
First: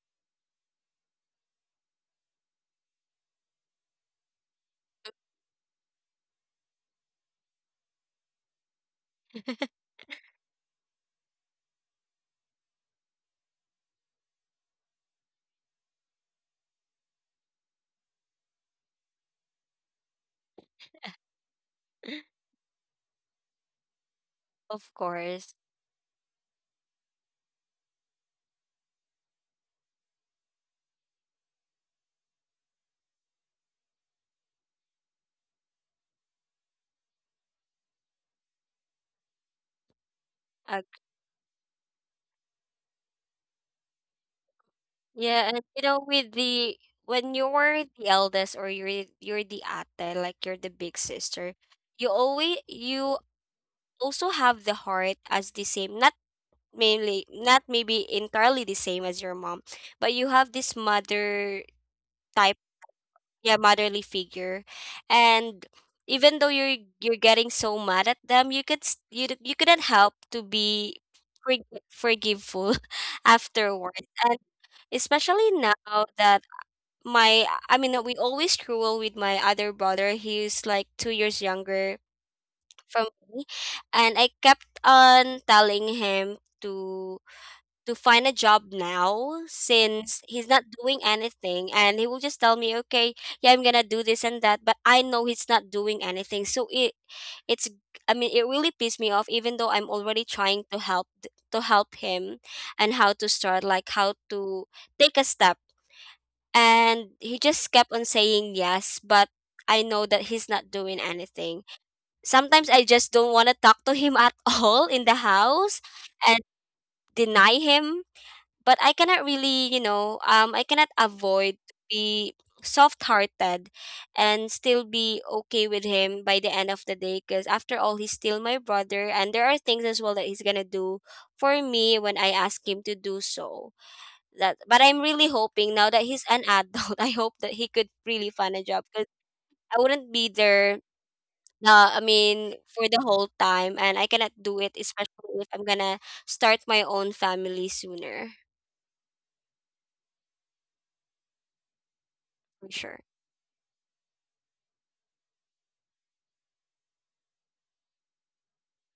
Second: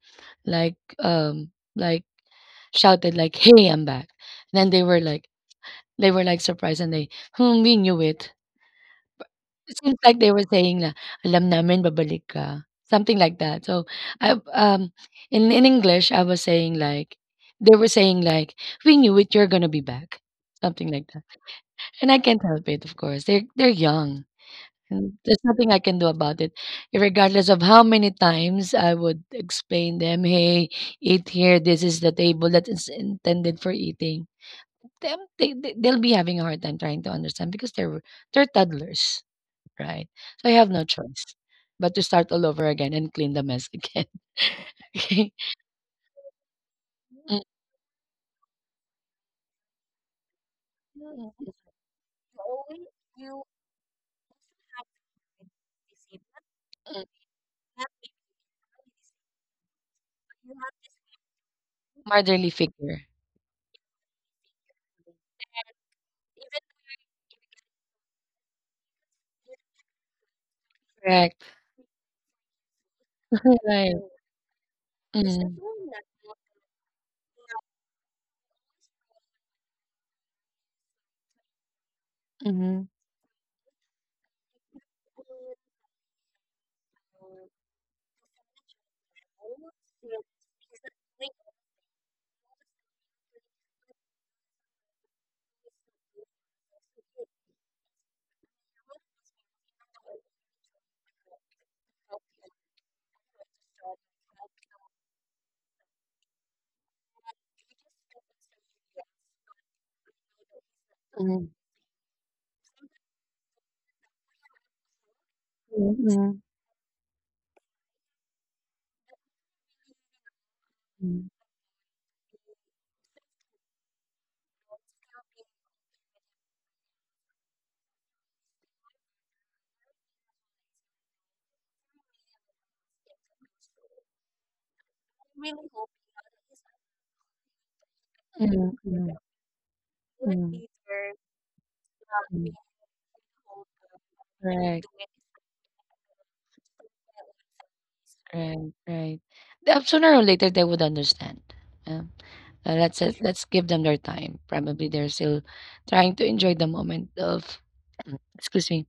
[SPEAKER 1] like shouted like, "Hey, I'm back." And then they were like surprised and they, "Hmm, we knew it." It seems like they were saying na, "Alam namin babalik ka," something like that. So, I in English, I was saying like they were saying like, "We knew it, you're gonna be back," something like that. And I can't help it, of course. They're young,
[SPEAKER 2] of
[SPEAKER 1] and there's
[SPEAKER 2] course.
[SPEAKER 1] nothing I can do about it, regardless of how many times I would explain them, "Hey, eat here. This is the table that is intended for eating." Them, they'll be having a hard time trying to understand because they're toddlers. Right. So I have no
[SPEAKER 2] Ag-
[SPEAKER 1] choice but to start all over again and clean the mess again. Okay.
[SPEAKER 2] yeah, and with the when
[SPEAKER 1] Mm,
[SPEAKER 2] you were the eldest or you're the ate, like you're the big
[SPEAKER 1] mm,
[SPEAKER 2] sister, you always you also have the heart as the same, not
[SPEAKER 1] mm.
[SPEAKER 2] mainly, not maybe entirely the same as your mom, but you have this mother
[SPEAKER 1] Motherly
[SPEAKER 2] type,
[SPEAKER 1] figure.
[SPEAKER 2] yeah, motherly figure, and even though you're getting so mad at them, you could you you couldn't help to be
[SPEAKER 1] Correct.
[SPEAKER 2] forg- forgiveful
[SPEAKER 1] Right.
[SPEAKER 2] afterwards, and especially
[SPEAKER 1] Mm.
[SPEAKER 2] now that my I mean, we always cruel with my other brother. He's like 2 years younger
[SPEAKER 1] Mhm,
[SPEAKER 2] from me, and I kept on telling him to find a job now since he's not doing anything, and he will just tell me, okay, yeah, I'm gonna do this and that, but I know he's not doing anything. So it's, I mean, it really pissed me off, even though I'm already trying to help to help him, and how to start, like how to take a step, and he just kept on saying yes, but I know that he's not doing
[SPEAKER 1] mhm,
[SPEAKER 2] anything. Sometimes I just don't want to talk to him at all in the house, and
[SPEAKER 1] mhm,
[SPEAKER 2] deny him, but I cannot really, I cannot
[SPEAKER 1] mhm,
[SPEAKER 2] avoid to be soft-hearted and still be okay with him by the end of the day because after all he's still my brother, and there are things as well that he's gonna do for me when I ask him to do so. That, but I'm really hoping now that he's an adult, I hope that he could really find a
[SPEAKER 1] mhm,
[SPEAKER 2] job because
[SPEAKER 1] mhm,
[SPEAKER 2] I wouldn't be
[SPEAKER 1] mhm,
[SPEAKER 2] there, I mean,
[SPEAKER 1] mhm.
[SPEAKER 2] for the whole time, and I cannot do it,
[SPEAKER 1] Correct.
[SPEAKER 2] especially if I'm gonna start my own family sooner,
[SPEAKER 1] Right, right. Sooner or later, they would understand. Yeah.
[SPEAKER 2] for sure.
[SPEAKER 1] Let's let's give them their time. Probably they're still trying to enjoy the moment of, excuse me,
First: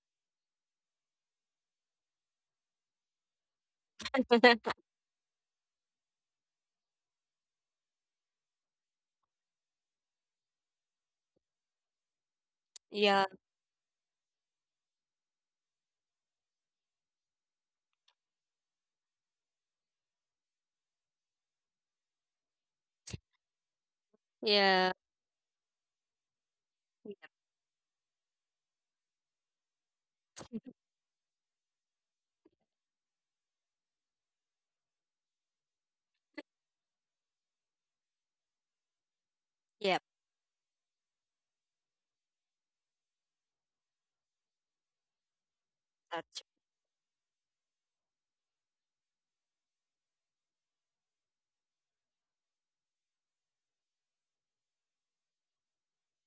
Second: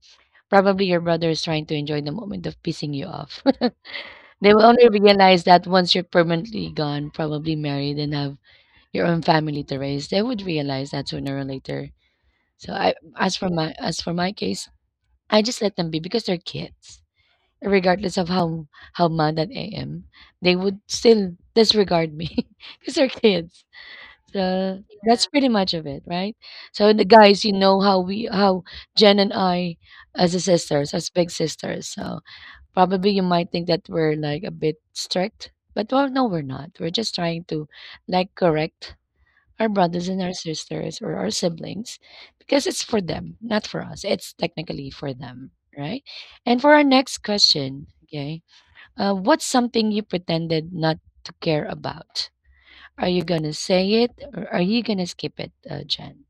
[SPEAKER 1] probably your brother is trying to enjoy the moment of pissing you off. They will only realize that once you're permanently gone, probably married and have your own family to raise, they would realize that sooner or later. So I
[SPEAKER 2] Yeah,
[SPEAKER 1] as for my case, I just let them be because they're kids. Regardless of how mad that I am, they would still disregard me because they're kids. So
[SPEAKER 2] yeah,
[SPEAKER 1] that's, yeah, pretty much of it, right? So the guys, you know how we how Jen and I as a sisters, as big sisters. So probably you might think that we're like a bit strict, but well, no, we're not. We're just trying to like correct our
[SPEAKER 2] yep.
[SPEAKER 1] brothers and our sisters or our siblings because it's for them, not for us. It's technically for them, right?
[SPEAKER 2] That's
[SPEAKER 1] And for our next question, okay, what's something you pretended not to care about? Are you gonna say it or are you gonna skip it, Jen?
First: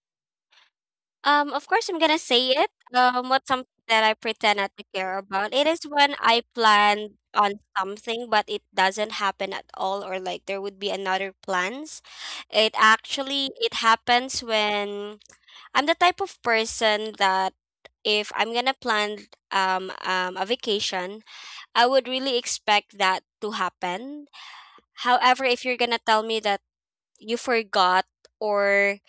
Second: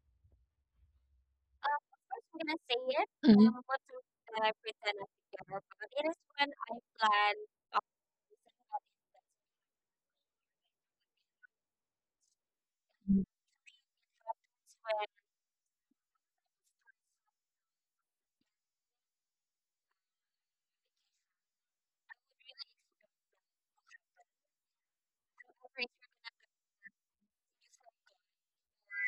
[SPEAKER 2] um. Of course, I'm gonna say it. What's
[SPEAKER 1] Mhm.
[SPEAKER 2] something that I pretend not to care about? It is when I plan on something, but it doesn't happen at all, or like there would be another plans. It happens when I'm the type of person that if I'm gonna plan a vacation, I would really expect that to happen. However, if you're gonna tell me that you forgot, or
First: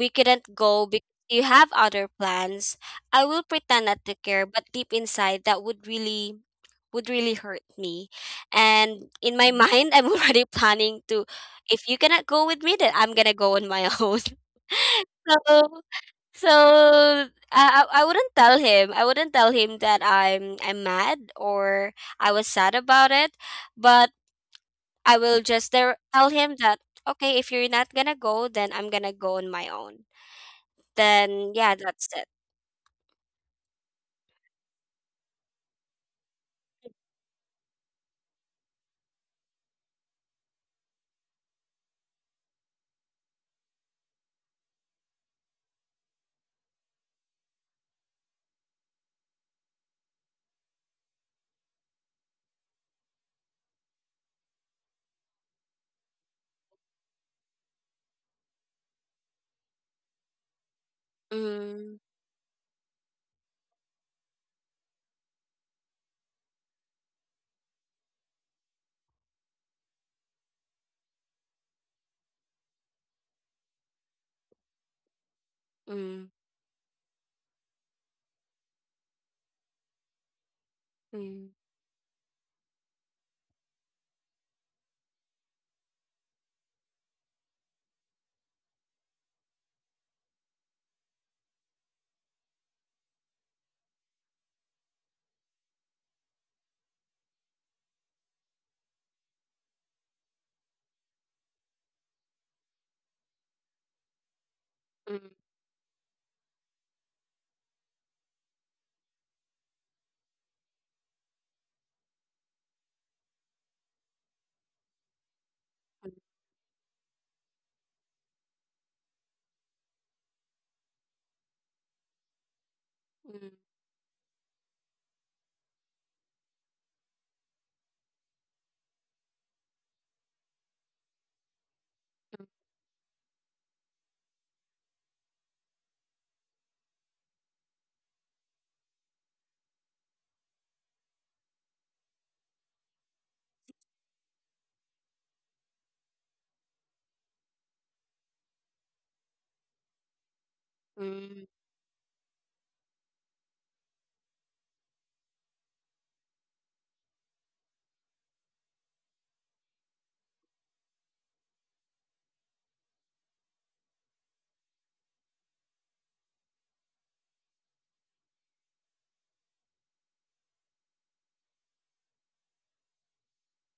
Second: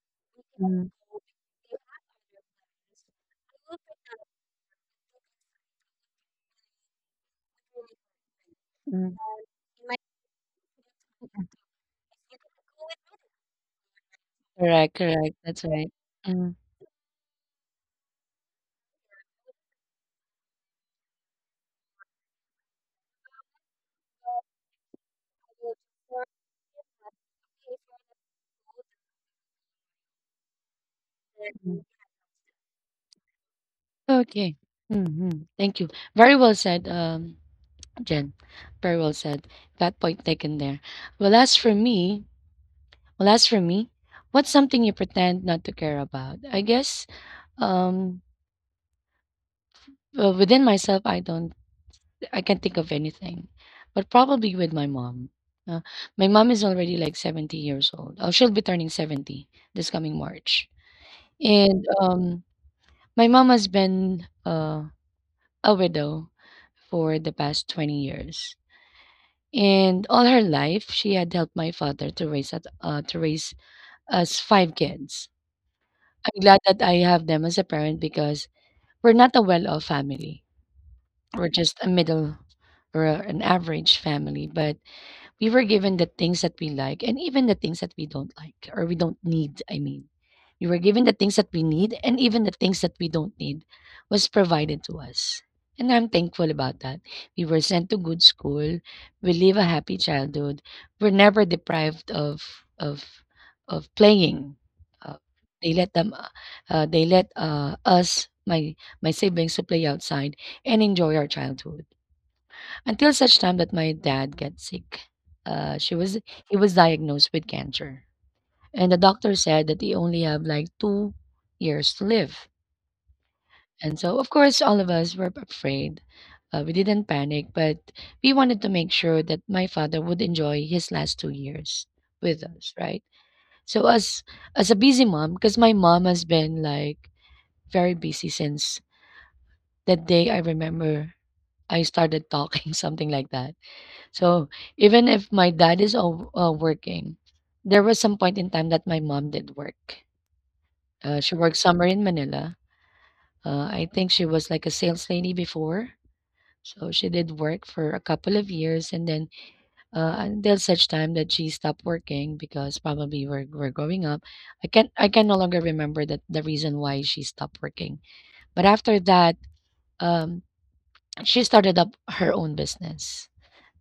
[SPEAKER 2] we couldn't go because you have other plans, I will pretend not to care, but deep inside that would really hurt me. And
[SPEAKER 1] Mm.
[SPEAKER 2] in my mind, I'm already planning to, if you cannot go with me, then I'm gonna go on my own.
[SPEAKER 1] Correct, correct.
[SPEAKER 2] So,
[SPEAKER 1] That's right. Mm,
[SPEAKER 2] so I wouldn't tell him. I wouldn't tell him that I'm mad or I was sad about it, but I will just there tell him that, okay, if you're not gonna go, then I'm gonna go on my own. Then yeah,
[SPEAKER 1] mm.
[SPEAKER 2] that's it.
[SPEAKER 1] Okay. Mm-hmm. Thank you. Very well said, Jen. Very well said. That point taken there. Well, as for me, well, as for me, what's something you pretend not to care about? I guess um, well, within myself, I can't think of anything, but probably with my mom. Uh, my mom is already like 70 years old. Oh, she'll be turning 70 this coming March. And
[SPEAKER 2] Mm,
[SPEAKER 1] my mom has been a widow for the past 20 years. And all her life, she had helped my father to raise us five kids.
[SPEAKER 2] mm,
[SPEAKER 1] I'm glad that I have them as a parent because we're not a well-off family. We're
[SPEAKER 2] mm,
[SPEAKER 1] just a middle or an average family. But we were given the things that we like and even the things that we don't like or we don't need, I mean, we were given the things that we need and even the things that we don't need was provided to us, and I'm thankful about that. We were sent to good school. We live a happy childhood. We're never deprived of of playing. uh,
[SPEAKER 2] mm,
[SPEAKER 1] they let them they let us my siblings to play outside and enjoy our childhood until such time that my dad got sick. She was He was diagnosed with cancer, and the doctor said that he only have like 2 years to live.
[SPEAKER 2] mm,
[SPEAKER 1] And so, of course, all of us were afraid. We didn't panic, but we wanted to make sure that my father would enjoy his last 2 years with
[SPEAKER 2] mm,
[SPEAKER 1] us, right? So, as a busy mom, because my mom has been like very busy since that day. I remember I started talking, something like that. So even if my dad is all, working, there was some point in time that my mom did work. She
[SPEAKER 2] mm,
[SPEAKER 1] worked somewhere in Manila. I think she was like a sales lady before. So she did work for a couple of years and then until such time that she stopped working because probably we're growing up. I can no longer remember that the reason why she stopped working. But after that, um, she started up her own business.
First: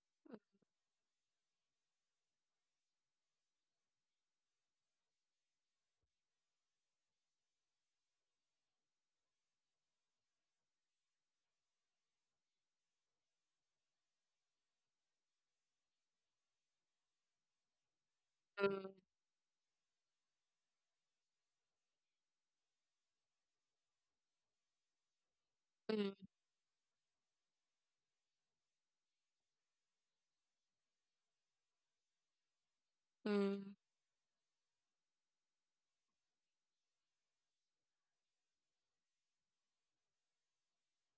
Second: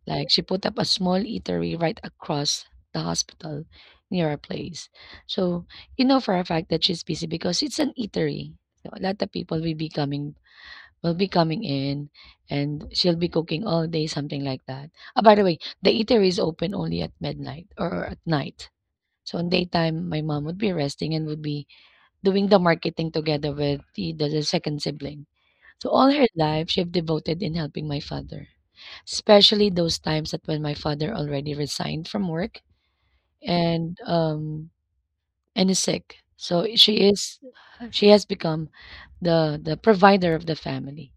[SPEAKER 1] Like she put up a small eatery right across the hospital near our place. So you know for a fact that she's busy because it's an eatery. So a lot of people will be coming in and she'll be cooking all day, something like that. Ah, by the way, the eatery is open only at midnight or at night.
[SPEAKER 2] mm,
[SPEAKER 1] So in daytime, my mom would be resting and would be doing the marketing together with the second sibling. So all her
[SPEAKER 2] mm,
[SPEAKER 1] life, she've devoted in helping my father. Especially those times that when my father already resigned from work
[SPEAKER 2] mm,
[SPEAKER 1] and um and is sick. So she has become the provider of the family.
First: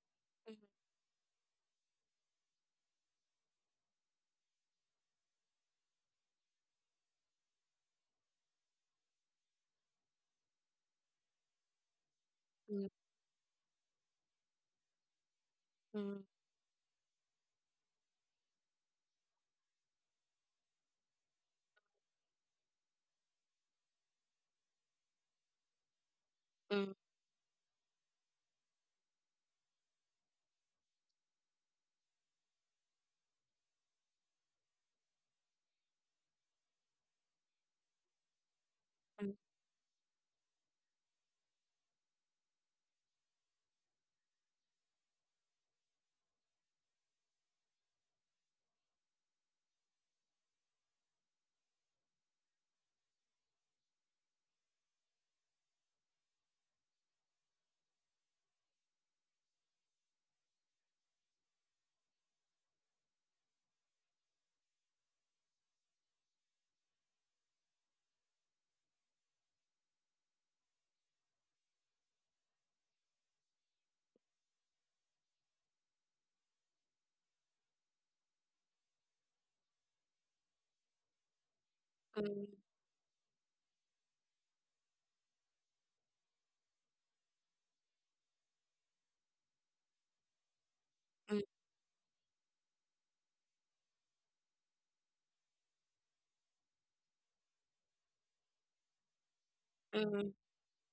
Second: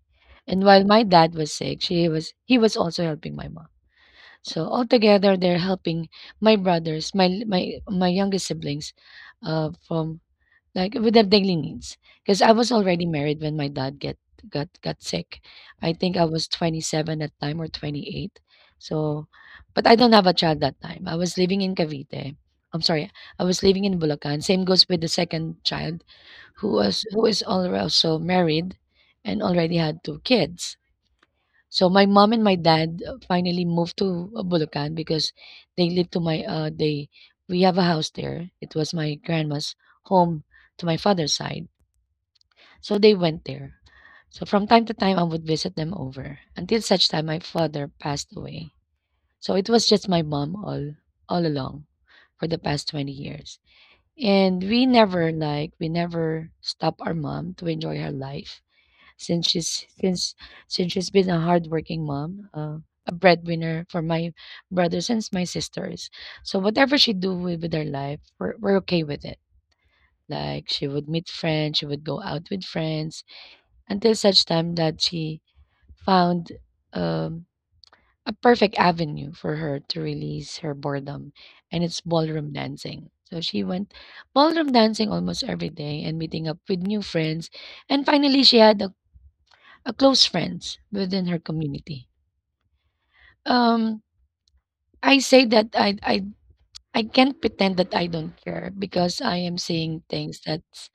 [SPEAKER 2] mm.
[SPEAKER 1] And while my dad was sick, she was he was also helping my mom. So altogether, they're helping my brothers, my youngest siblings, from like with their daily needs. Because I was
[SPEAKER 2] Mm,
[SPEAKER 1] already married when my dad get got sick. I think
[SPEAKER 2] mm,
[SPEAKER 1] I was 27 at time or 28. So, but I don't have a child that time. I'm sorry, I was living in Bulacan. Same goes with the second child,
[SPEAKER 2] mm,
[SPEAKER 1] who is also married, and already had two kids. So my mom and my dad finally moved to Bulacan because they lived to my they we have a house there. It was my grandma's home to my father's side. So they went there. So from time to time I would visit them over until such time my father passed away. So it was just my mom all along for the past 20 years. And we never stop our mom to enjoy her life since she's since, since she's been a hardworking mom, a breadwinner for my brothers and my sisters. So whatever she do with her life, we're okay with it. Like she would meet friends, she would go out with friends until such time that she found um, a perfect avenue for her to release her boredom, and it's
[SPEAKER 2] mm,
[SPEAKER 1] ballroom dancing. So she went ballroom dancing almost every day and meeting up with new friends. And finally, she had a close friends within her
[SPEAKER 2] mm,
[SPEAKER 1] community. Um, I say that I I I can't pretend that I don't care because I am saying
[SPEAKER 2] mm,
[SPEAKER 1] things that's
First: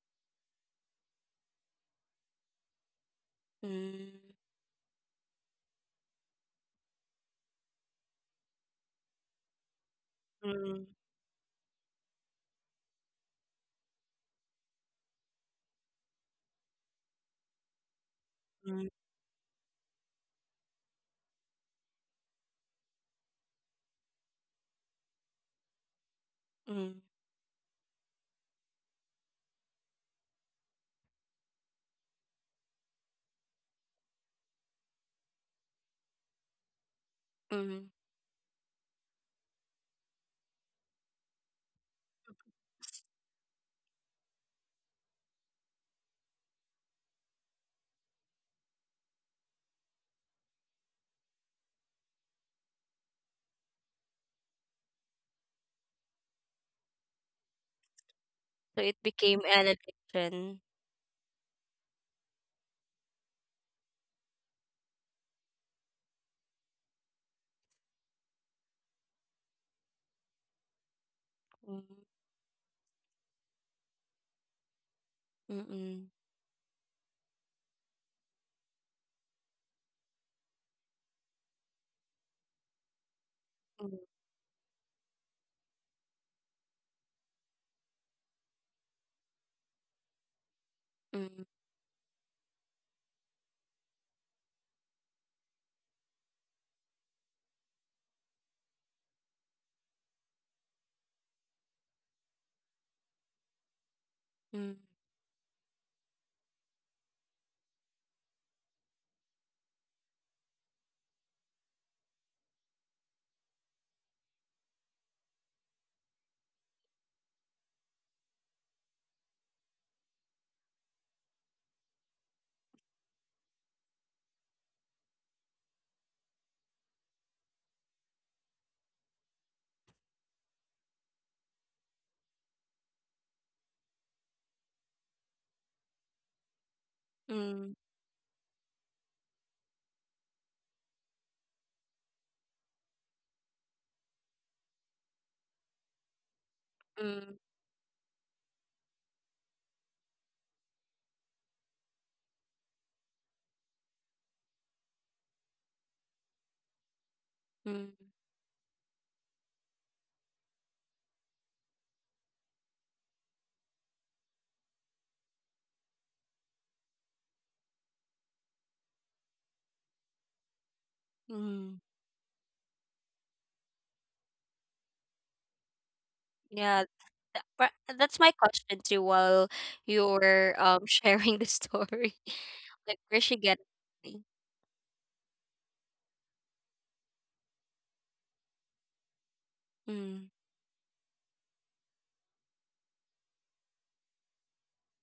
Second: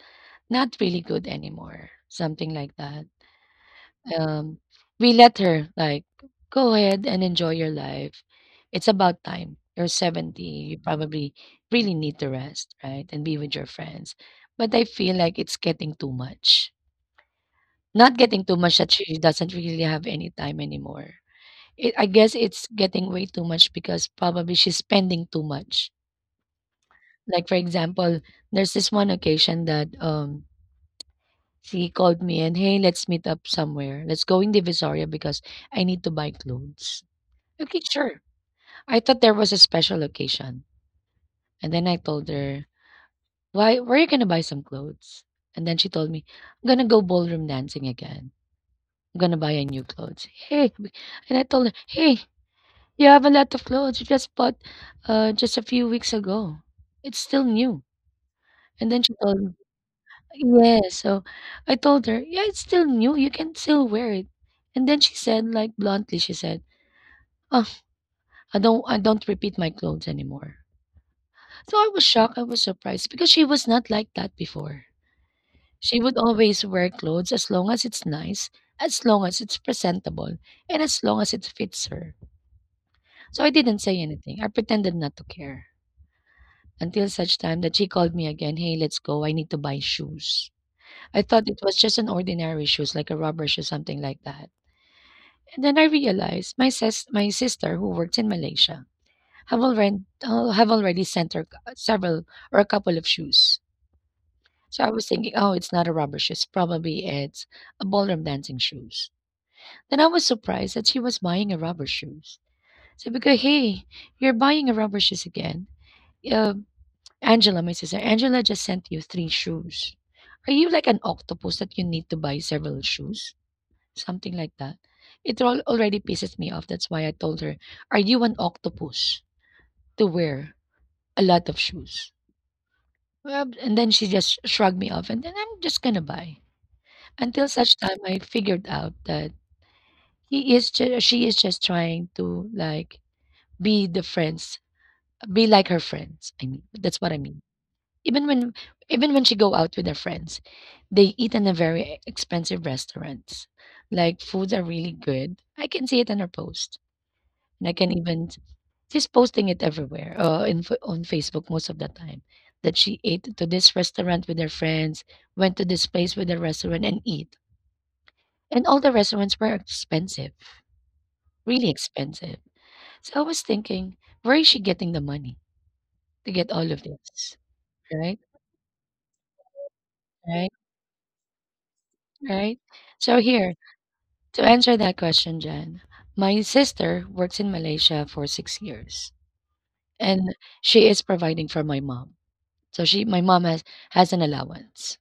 [SPEAKER 1] not really good anymore, something like that.
[SPEAKER 2] mm,
[SPEAKER 1] Um, we let her like go ahead and enjoy your life. It's about time. You're 70. You
[SPEAKER 2] mm,
[SPEAKER 1] probably really need to rest, right? And be with your friends. But I feel like it's getting too much. Not getting too much
[SPEAKER 2] mm,
[SPEAKER 1] that she doesn't really have any time anymore. It, I guess it's getting way too much because probably she's spending too much.
[SPEAKER 2] mm,
[SPEAKER 1] Like for example, there's this one occasion that she called me and hey, let's meet up somewhere. Let's go in Divisoria because I need to buy clothes. Okay,
[SPEAKER 2] mm.
[SPEAKER 1] sure. I thought there was a special occasion. And then I told her, why where are you gonna buy some clothes? And then she told me, I'm gonna go ballroom dancing again. I'm gonna buy a new clothes. Hey and I told her, hey, you have a lot of clothes you just bought, just a few weeks ago. "It's still new."
[SPEAKER 2] So
[SPEAKER 1] And
[SPEAKER 2] it
[SPEAKER 1] then she
[SPEAKER 2] became
[SPEAKER 1] told me,
[SPEAKER 2] an addiction.
[SPEAKER 1] "Yeah." So I told her, "Yeah, it's still new. You can still wear it." And then she said, like bluntly, she said, "Oh, I don't repeat my clothes anymore." So
[SPEAKER 2] Mm,
[SPEAKER 1] I was shocked. I was surprised because she was not like that before. She
[SPEAKER 2] mm,
[SPEAKER 1] would always wear clothes as long as it's nice, as long as it's presentable, and as long as it fits her. So I didn't
[SPEAKER 2] mm,
[SPEAKER 1] say anything. I pretended not to care, until such time that she called me again, "Hey, let's go. I need to buy shoes." I
[SPEAKER 2] mm,
[SPEAKER 1] thought it was just an ordinary shoes, like a rubber shoe, something like that. And then I realized my sister who works in Malaysia have already sent her several or a couple of shoes.
[SPEAKER 2] mm,
[SPEAKER 1] So I was thinking, oh, it's not a rubber shoes. Probably it's a ballroom dancing shoes. Then I was surprised that she was buying a rubber shoes. So because hey, you're buying a rubber shoes again. Uh, Angela, my sister, Angela just sent you three shoes. Are you like an octopus that you need to buy several shoes? Something like that. It all already pisses me off. That's why I told her, Are you an octopus to wear a lot of shoes? Well, and then she just shrugged me off, and then I'm just gonna buy. Until
[SPEAKER 2] mm,
[SPEAKER 1] such time I figured out that she is just trying to, like, be the friends, be like her friends. I mean, that's what I
[SPEAKER 2] mm,
[SPEAKER 1] mean. Even when even when she go out with her friends, they eat in a very expensive restaurants. Like foods are really good. I can see it in her post, and I can
[SPEAKER 2] mm,
[SPEAKER 1] even, she's posting it everywhere. On Facebook most of the time that she ate to this restaurant with her friends, went to this place with the restaurant and eat. And all the restaurants were expensive, really
[SPEAKER 2] mm.
[SPEAKER 1] expensive. So I was thinking, where is she getting the money to get all of
[SPEAKER 2] Yeah,
[SPEAKER 1] this?
[SPEAKER 2] that's
[SPEAKER 1] Right,
[SPEAKER 2] my question too while
[SPEAKER 1] right,
[SPEAKER 2] you're sharing the story.
[SPEAKER 1] right.
[SPEAKER 2] Like where
[SPEAKER 1] So
[SPEAKER 2] she
[SPEAKER 1] here,
[SPEAKER 2] get it?
[SPEAKER 1] to answer that question, Jen, my sister works in Malaysia for 6 years,
[SPEAKER 2] Mm,
[SPEAKER 1] and she is providing for my mom. So my mom has an allowance,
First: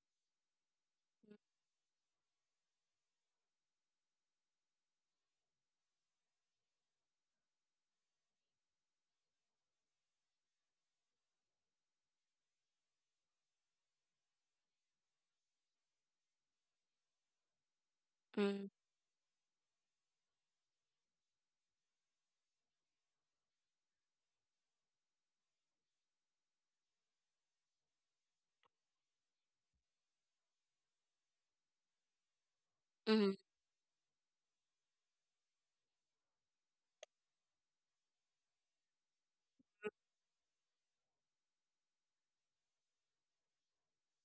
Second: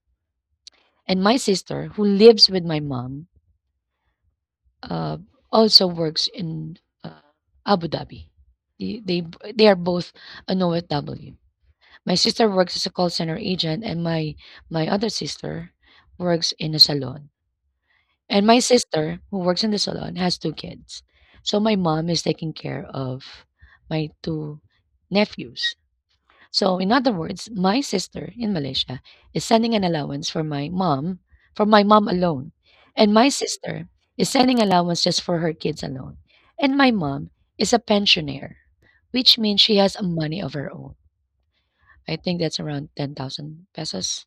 [SPEAKER 1] and my sister, who lives with my mom, uh, also works in Abu Dhabi. They, they they are both an OFW. My sister works as a call center agent, and my other sister works in a salon. And my
[SPEAKER 2] mm,
[SPEAKER 1] sister, who works in the salon, has two kids. So my mom is taking care of my two nephews. So in other words, my sister in Malaysia is sending an allowance for my mom alone. And my
[SPEAKER 2] mm,
[SPEAKER 1] sister is sending allowance just for her kids alone. And my mom is a pensioner, which means she has money of her own. I think that's around 10,000 pesos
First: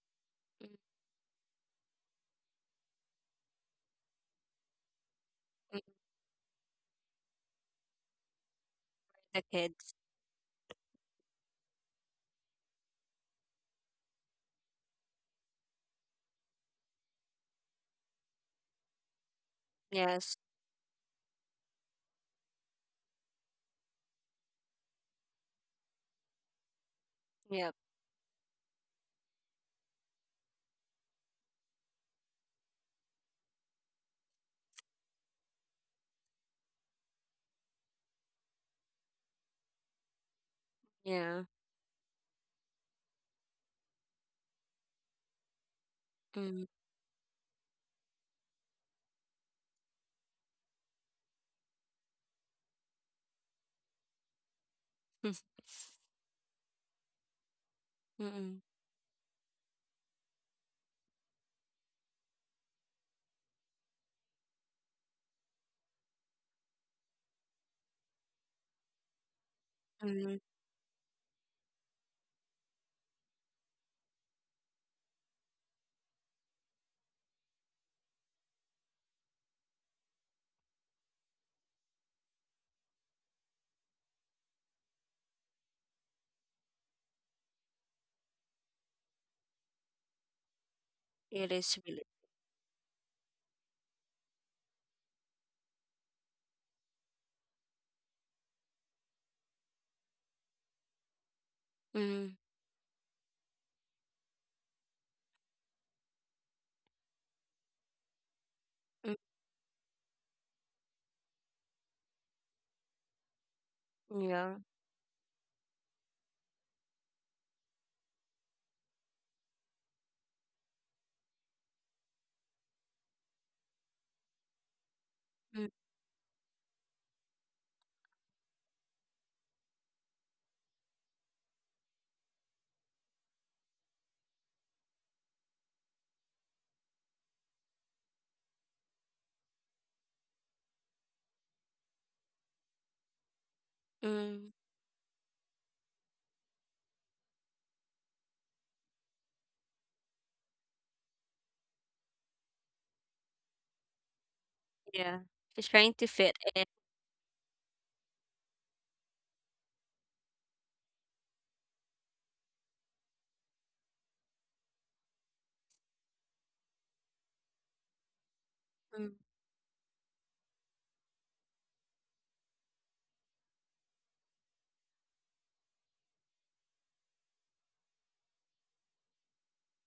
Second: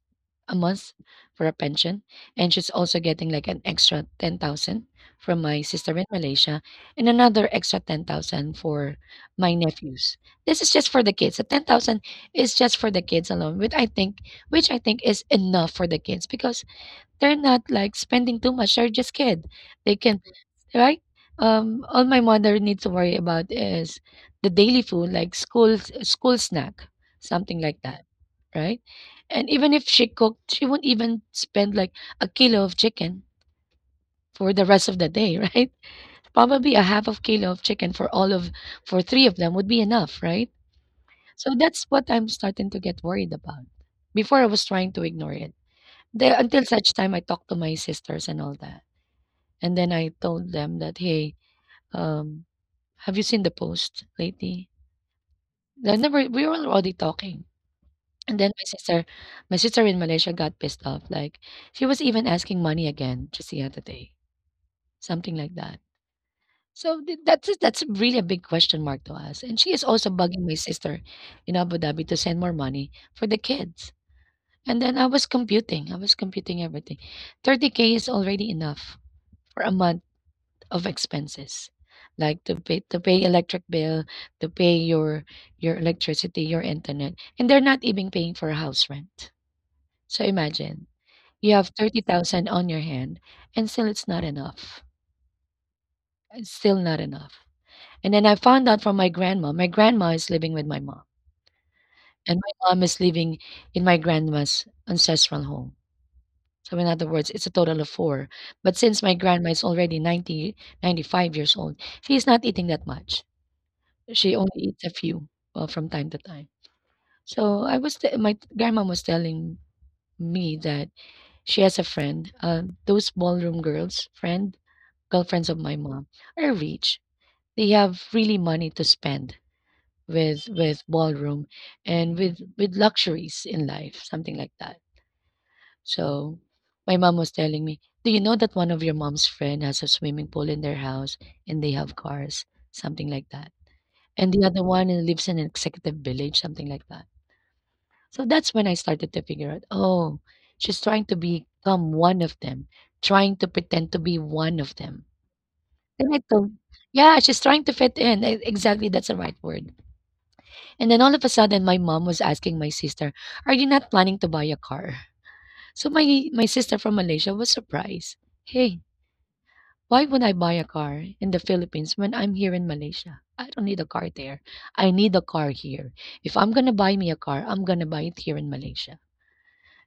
[SPEAKER 1] a
[SPEAKER 2] mm,
[SPEAKER 1] month for a pension, and she's also getting, like, an extra 10,000 from my
[SPEAKER 2] mm,
[SPEAKER 1] sister in Malaysia, and another extra 10,000 for
[SPEAKER 2] the
[SPEAKER 1] my
[SPEAKER 2] kids.
[SPEAKER 1] nephews. This is just for the kids. The 10,000 is just for the kids alone, which I think is enough for the kids because they're not, like, spending too much. They're just kid. They can,
[SPEAKER 2] Yes.
[SPEAKER 1] right? All my mother needs to worry about is the daily food, like school snack, something
[SPEAKER 2] Yep.
[SPEAKER 1] like that, right? And even if she cooked, she won't even spend like a kilo of chicken for the rest of the day, right? Probably a half of kilo of chicken for all of, for three of them would be enough, right?
[SPEAKER 2] Yeah.
[SPEAKER 1] So that's what I'm starting to get worried about. Before I was trying to ignore it, there until
[SPEAKER 2] Mm,
[SPEAKER 1] such time I talked to my sisters and all that. And then I told them that, hey, um, have you seen the post lately?
[SPEAKER 2] mm,
[SPEAKER 1] I never we were already talking, and then
[SPEAKER 2] mm,
[SPEAKER 1] my sister in Malaysia got pissed off, like, she was even asking money again just the other day, something like that. So th that's a that's really a big question mark to us, and she is also
[SPEAKER 2] mm.
[SPEAKER 1] bugging my sister in Abu Dhabi to send more money for the kids. And then I was computing everything. 30K is already enough for a month of expenses, like to pay electric bill, to pay your electricity, your internet, and they're not even paying for house rent. So imagine
[SPEAKER 2] It
[SPEAKER 1] you have
[SPEAKER 2] is really.
[SPEAKER 1] 30,000 on your hand and still it's not enough, it's still not enough. And then I found out from my grandma is living with my mom,
[SPEAKER 2] Mm,
[SPEAKER 1] and my mom is living in my grandma's ancestral home. So in other words, it's a total of four. But since my
[SPEAKER 2] mm,
[SPEAKER 1] grandma is already 95 years old, she's not eating that much. She only
[SPEAKER 2] yeah.
[SPEAKER 1] eats a few, well, from time to time. So I was t my grandma was telling me that she has a friend, those ballroom girls, friend, girlfriends of
[SPEAKER 2] Mm,
[SPEAKER 1] my mom, are rich. They have really money to spend with, ballroom, and with, luxuries in life, something like that. So my mom was telling me, "Do you know that one of your mom's friend has a swimming pool in their house and they have cars, something like that, and the
[SPEAKER 2] mm,
[SPEAKER 1] other one lives in an executive village, something like that." So that's when I started to figure out, oh, she's trying to become one of them, trying to pretend to be one of them.
[SPEAKER 2] yeah. She's trying to
[SPEAKER 1] Then I
[SPEAKER 2] fit
[SPEAKER 1] told,
[SPEAKER 2] in.
[SPEAKER 1] yeah, she's trying to fit in. Exactly, that's the right word. And then all of a sudden, my mom was asking my sister, "Are you not planning to buy a car?" So my sister from Malaysia was surprised. Hey,
[SPEAKER 2] Mm,
[SPEAKER 1] why would I buy a car in the Philippines when I'm here in Malaysia? I don't need a car there. I need a car here. If I'm gonna buy me a car, I'm gonna buy it here in Malaysia.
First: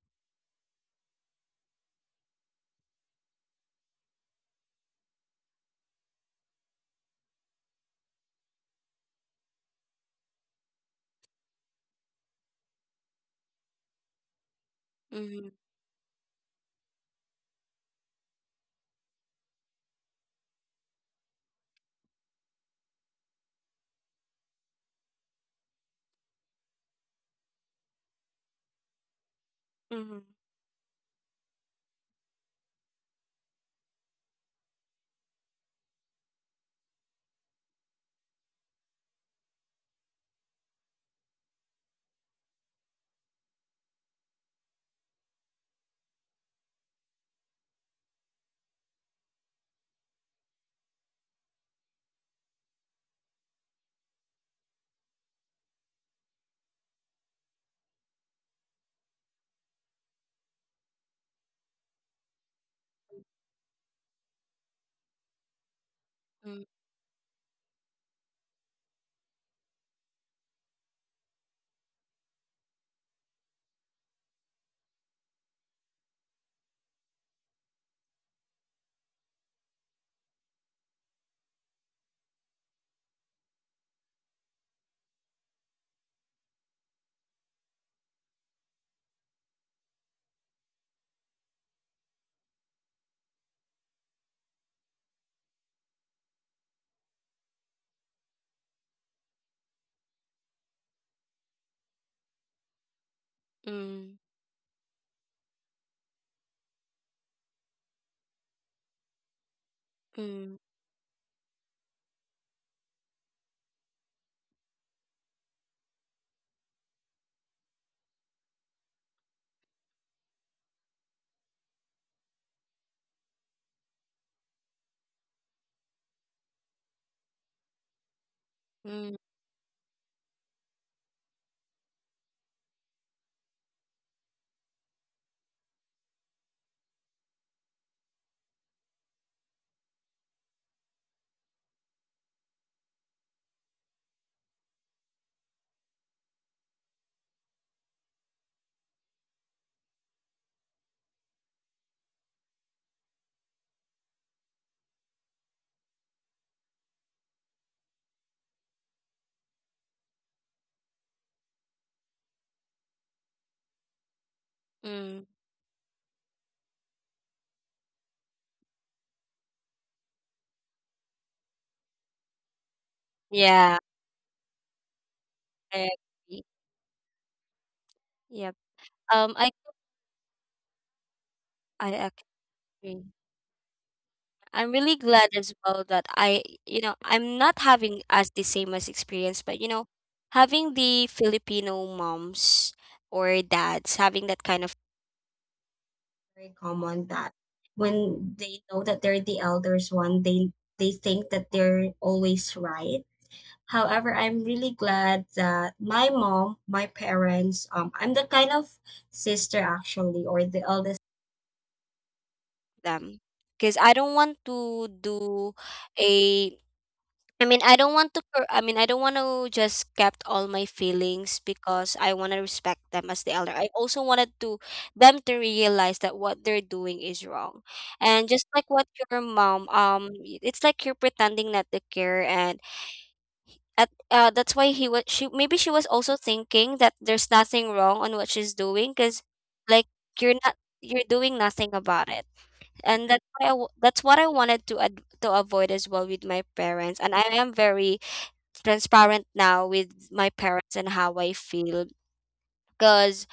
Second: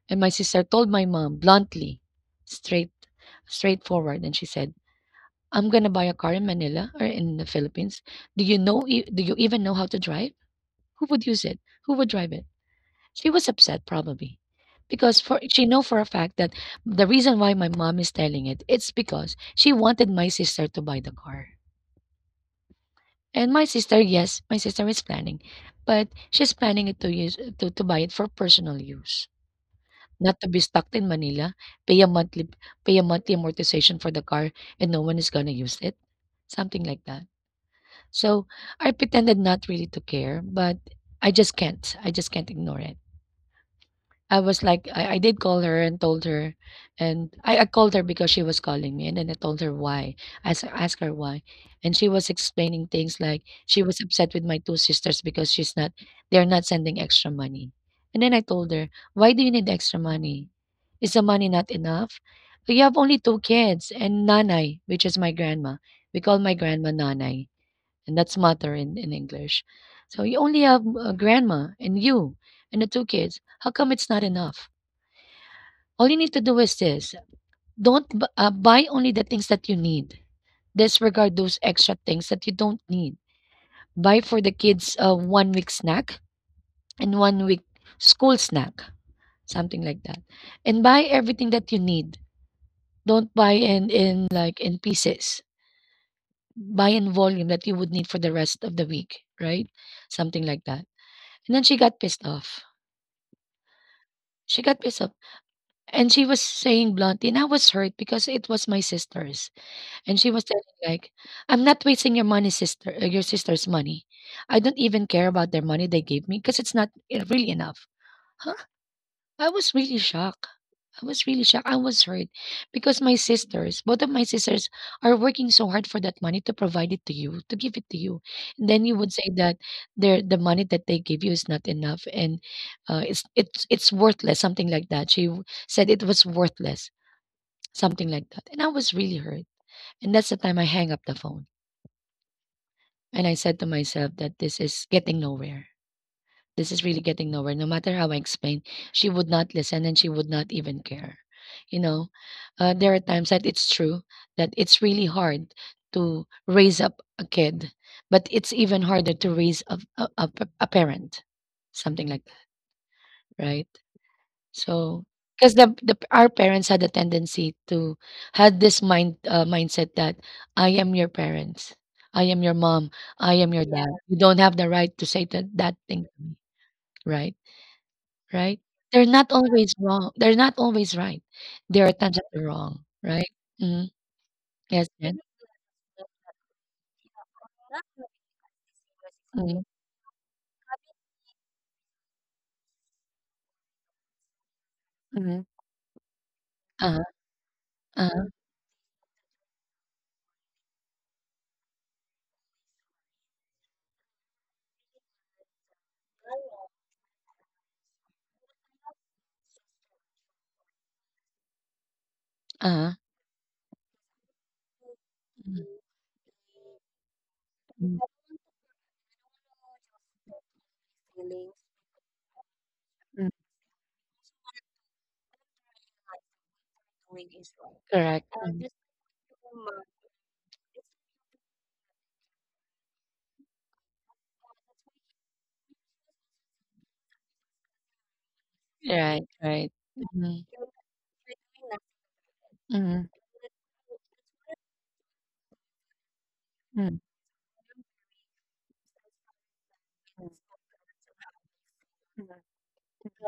[SPEAKER 1] And my sister told my mom bluntly, straight straightforward, and she said, "I'm gonna buy a car in Manila or in the Philippines. Do you know, do you even know how to drive? Who would use it? Who would drive it?" She was upset probably because for
[SPEAKER 2] mm,
[SPEAKER 1] she know for a fact that the reason why my mom is telling it it's because she wanted my sister to buy the car. And my sister, yes, my sister is planning, but she's planning it to buy it for personal use,
[SPEAKER 2] mm,
[SPEAKER 1] not to be stuck in Manila, pay a monthly pay a monthly amortization for the car and no one is gonna use it, something like that. So I pretended not really to care, but I just can't. I just can't ignore it. I was like, I did call her and told her, and I called her because she was calling me, and then I told her why. I asked her why, and she was explaining things like she was upset with my two sisters because she's not, they're not sending extra money. And then I told her, why do you need extra money? Is the money not enough? You have only two kids and nanay, which is my grandma. We call my
[SPEAKER 2] mm,
[SPEAKER 1] grandma nanay, and that's mother in English. So you only have, grandma and you and the two kids. How come it's not enough? All you need to do is this: don't b- buy only the things that you need. Disregard those extra things that you don't need. Buy for the kids a one week snack and one week school snack, something like that. And buy everything that you need. Don't buy in like in pieces. Buy in volume that you would need for the rest of the week, right? Something like that. And then she got pissed off.
[SPEAKER 2] mm,
[SPEAKER 1] She got pissed off. And she was saying bluntly, and I was hurt because it was my sister's. And she was
[SPEAKER 2] mm,
[SPEAKER 1] telling me, like, I'm not wasting your money, sister, your sister's money. I don't even care about their money they gave me because it's not, really enough. Huh? I was really shocked. I was really shocked. I was hurt because both of my sisters are working so hard for that money to provide it to give it to you. And then you would
[SPEAKER 2] mm,
[SPEAKER 1] say that the money that they give you is not enough, and it's worthless, something like that. She said it was worthless, something like that. And I was really hurt. And that's the time I hang up the phone, and I said to myself that this is getting nowhere. This is really getting nowhere. No matter how I explain, she would not listen and she would not even care. You know, there are times that it's true that it's really hard to raise up a kid, but it's even harder to raise a parent, something like that, right? So,
[SPEAKER 2] mm.
[SPEAKER 1] because the our parents had a tendency to had this mindset that I am your parents, I am your mom, I am your
[SPEAKER 2] Yeah,
[SPEAKER 1] dad. You don't have the right to say that
[SPEAKER 2] I
[SPEAKER 1] thing to me,
[SPEAKER 2] agree.
[SPEAKER 1] right?
[SPEAKER 2] Yep.
[SPEAKER 1] Right? They're not
[SPEAKER 2] Um, I
[SPEAKER 1] always wrong. They're not always right. There
[SPEAKER 2] I
[SPEAKER 1] are times that
[SPEAKER 2] agree.
[SPEAKER 1] they're wrong, right? Mm-hmm.
[SPEAKER 2] I'm
[SPEAKER 1] Yes,
[SPEAKER 2] really
[SPEAKER 1] Jen.
[SPEAKER 2] glad as well that I'm not having as the same as experience,
[SPEAKER 1] Mm-hmm.
[SPEAKER 2] but having the Filipino moms or dads having that kind of
[SPEAKER 1] Mm-hmm.
[SPEAKER 2] very
[SPEAKER 1] Uh-huh.
[SPEAKER 2] common that
[SPEAKER 1] Uh-huh.
[SPEAKER 2] when they know that they're the elders one, they think that they're always right. However, I'm really glad that my parents, I'm the kind of sister actually, or the eldest.
[SPEAKER 1] Uh-huh.
[SPEAKER 2] Them because I don't want to do
[SPEAKER 1] Mhm.
[SPEAKER 2] a I don't
[SPEAKER 1] Mhm.
[SPEAKER 2] want to I don't want to just kept all my feelings because I want to respect them as the elder. I also wanted to them to realize that what they're doing is wrong. And
[SPEAKER 1] Correct.
[SPEAKER 2] just like
[SPEAKER 1] Mhm.
[SPEAKER 2] what your mom it's like you're pretending not to care and at that's why he was she maybe she was also thinking that there's nothing wrong on what she's doing cuz
[SPEAKER 1] Right, right.
[SPEAKER 2] like you're
[SPEAKER 1] Mm-hmm.
[SPEAKER 2] not you're doing nothing about it. And
[SPEAKER 1] Mm-hmm.
[SPEAKER 2] that's why that's what I wanted to to avoid as well with my parents,
[SPEAKER 1] Mm.
[SPEAKER 2] and I am very transparent now with my parents and how I feel because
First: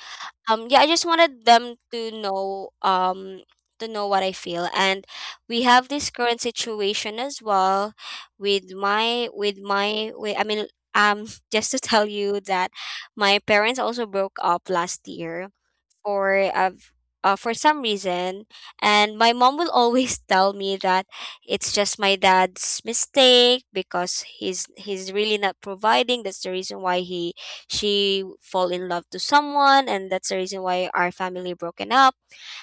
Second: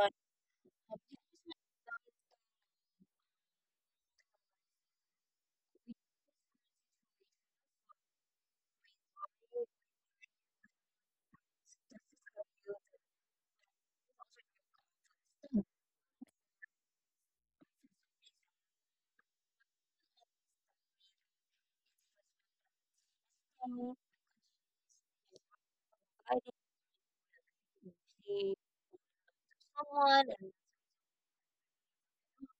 [SPEAKER 2] yeah I just wanted them to know what I feel. And we have this current situation as well with my I mean um just to tell you that my parents also broke up last year for uh, for some reason. And my mom will always tell me that it's just my dad's mistake because he's really not providing. That's the reason why he she fall in love to someone, and that's the reason why our family broken up.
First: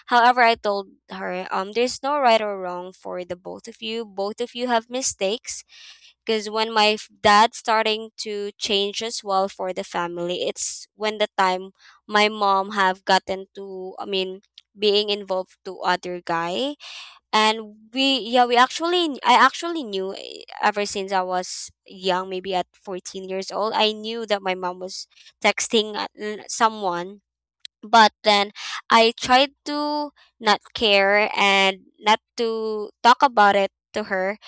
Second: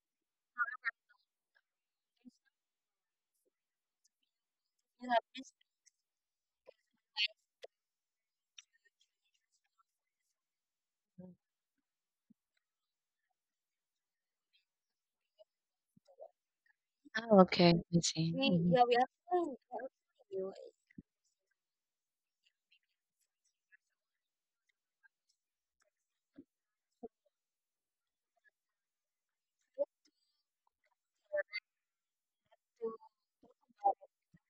[SPEAKER 2] However, I told her, um, there's no right or wrong for the both of you. Both of you have mistakes because when my dad starting to change as well for the family, it's when the time my mom have gotten to, I mean, being involved to other guy.
[SPEAKER 1] Oh, okay.
[SPEAKER 2] And
[SPEAKER 1] I
[SPEAKER 2] we
[SPEAKER 1] see.
[SPEAKER 2] yeah, we
[SPEAKER 1] Mm-hmm.
[SPEAKER 2] actually I actually knew, ever since I was young, maybe at 14 years old, I knew that my mom was texting someone. But then I tried to not care and not to talk about it to her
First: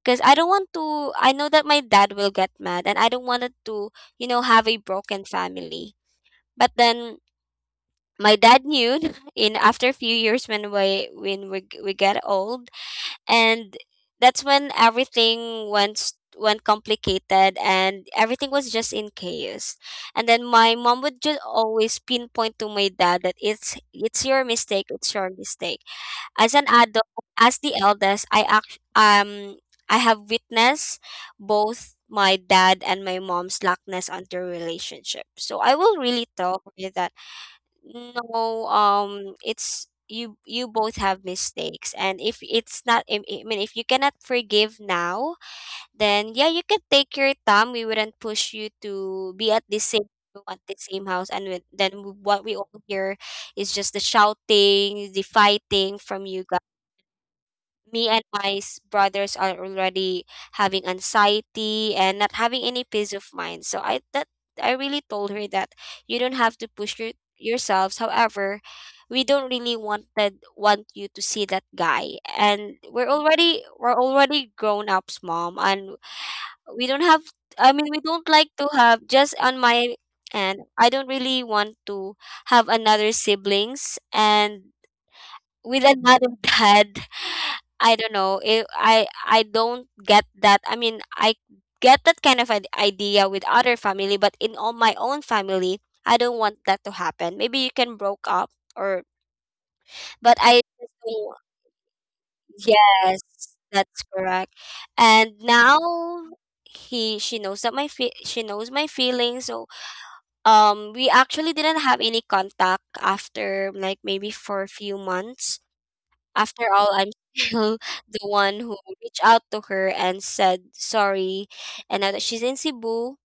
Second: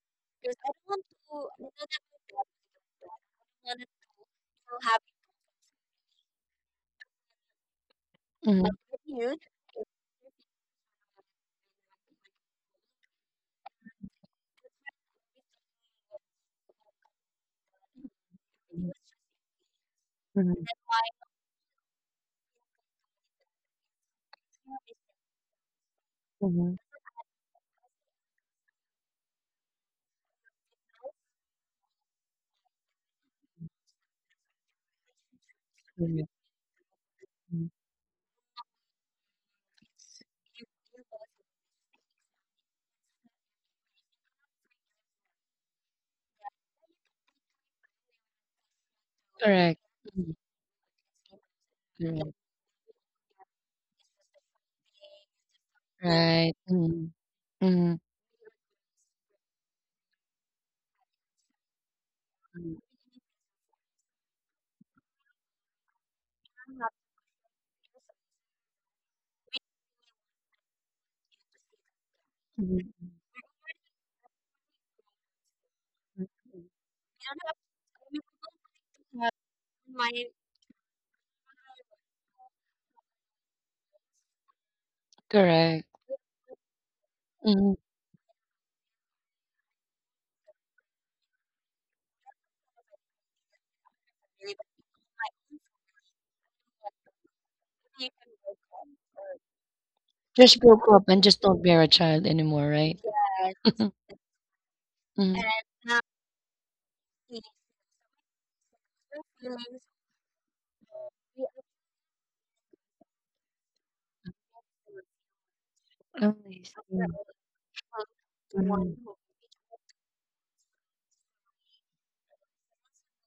[SPEAKER 2] because I don't want to, I know that my dad will get mad and I don't want it to, you know, have a broken family. But then my dad knew
[SPEAKER 1] Mm-hmm.
[SPEAKER 2] in after a few years when we get old. And that's when everything went went complicated and everything was just in chaos. And then my mom would just always pinpoint to my dad that it's your mistake, it's your mistake. As an adult, as the eldest, I have witnessed both my dad and my mom's lackness on their relationship. So I will really tell her that
[SPEAKER 1] Mm.
[SPEAKER 2] no, it's you, you both have mistakes, and if it's not, I mean, if you cannot forgive now, then yeah, you can take your time. We wouldn't push you to be at the
[SPEAKER 1] Correct.
[SPEAKER 2] same
[SPEAKER 1] Mhm.
[SPEAKER 2] room, at the same house. And then
[SPEAKER 1] Correct.
[SPEAKER 2] what we all hear is just the shouting, the fighting from you
[SPEAKER 1] Right.
[SPEAKER 2] guys.
[SPEAKER 1] Mm-hmm. Mm-hmm.
[SPEAKER 2] Me and my brothers are already having anxiety and not having any
[SPEAKER 1] Mm.
[SPEAKER 2] peace of mind. I really told her that you don't have to push your, yourselves. However, we don't really want you to see that guy. And
[SPEAKER 1] Mm,
[SPEAKER 2] we're already grown ups, mom, and we don't have, I mean, we don't like to have just on my, and I don't really want to have another siblings and with
[SPEAKER 1] correct.
[SPEAKER 2] another dad.
[SPEAKER 1] Mm-hmm.
[SPEAKER 2] I don't get that, I mean, I get that kind of idea with other family, but in all my own family, I don't want that to happen. Maybe you can broke up or, but
[SPEAKER 1] Just
[SPEAKER 2] I
[SPEAKER 1] broke
[SPEAKER 2] just
[SPEAKER 1] up and
[SPEAKER 2] don't-
[SPEAKER 1] just don't bear a child anymore, right?
[SPEAKER 2] Yes, that's correct. And
[SPEAKER 1] Mm-hmm.
[SPEAKER 2] now he she knows that my she knows my feelings. So, um, we actually didn't have any contact after like maybe for a few months.
[SPEAKER 1] Oh, I
[SPEAKER 2] After all,
[SPEAKER 1] see.
[SPEAKER 2] I'm still the one who reached out to her and said sorry. And now that she's in Cebu,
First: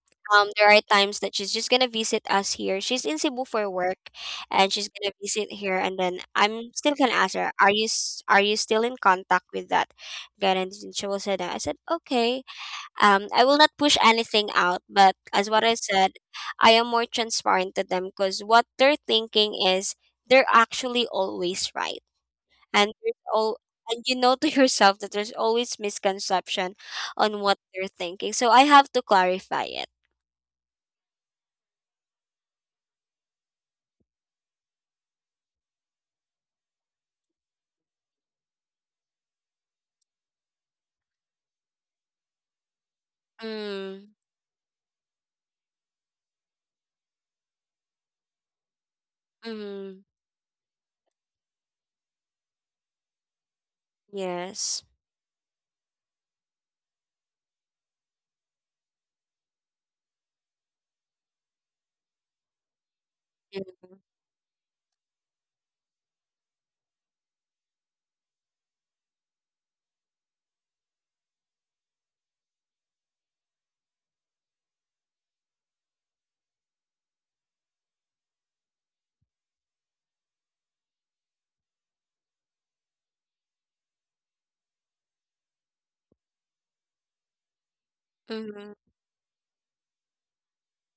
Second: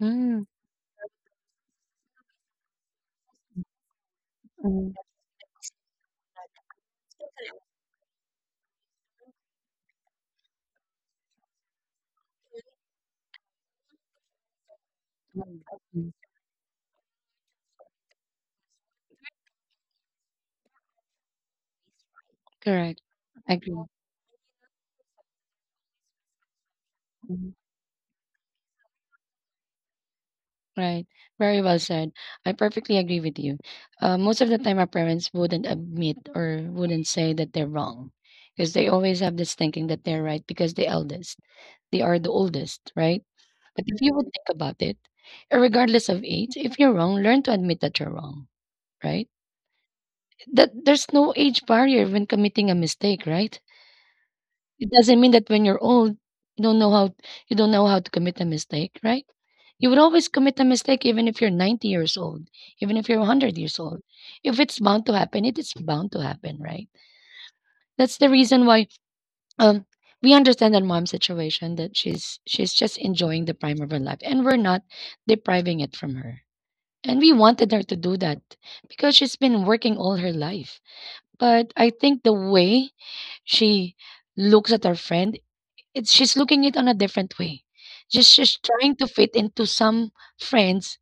[SPEAKER 1] Mm,
[SPEAKER 2] there are times that she's just gonna visit us here. She's in Cebu for work, and she's
[SPEAKER 1] mm,
[SPEAKER 2] gonna visit here. And then I'm still gonna ask her, "Are you are you still in contact with that guy?" And she will say that. I said, "Okay." I will not push anything out, but as what I said, I am more transparent to them because what they're thinking is they're actually always right. And
[SPEAKER 1] correct.
[SPEAKER 2] there's all,
[SPEAKER 1] Agree.
[SPEAKER 2] and you know to yourself that there's always misconception on
[SPEAKER 1] Mhm.
[SPEAKER 2] what they're thinking. So I have to clarify it.
[SPEAKER 1] Right. Very well said. I perfectly agree with you. Most of the time, our parents wouldn't admit or wouldn't say that they're wrong because they always have this thinking that they're right because the eldest, they are the oldest, right? But if you
[SPEAKER 2] Mm,
[SPEAKER 1] would think about it, regardless of age, if you're wrong, learn to admit that you're wrong, right?
[SPEAKER 2] mm-hmm.
[SPEAKER 1] That there's no age barrier when committing a mistake, right?
[SPEAKER 2] Yes.
[SPEAKER 1] It doesn't mean that when you're old, you don't know how you don't know how to commit a mistake, right? You would always commit a mistake even if you're 90 years old, even if you're 100 years old.
[SPEAKER 2] Hmm.
[SPEAKER 1] If it's bound to happen, it is bound to happen, right? That's the reason why um we understand that mom's situation that she's just enjoying the prime of her life and we're not depriving it from her. And we wanted her to do that because she's been working all her life. But I think the way she looks at her friend it's she's looking it on a different way. Just she's
[SPEAKER 2] Mm-hmm.
[SPEAKER 1] trying to fit into some friends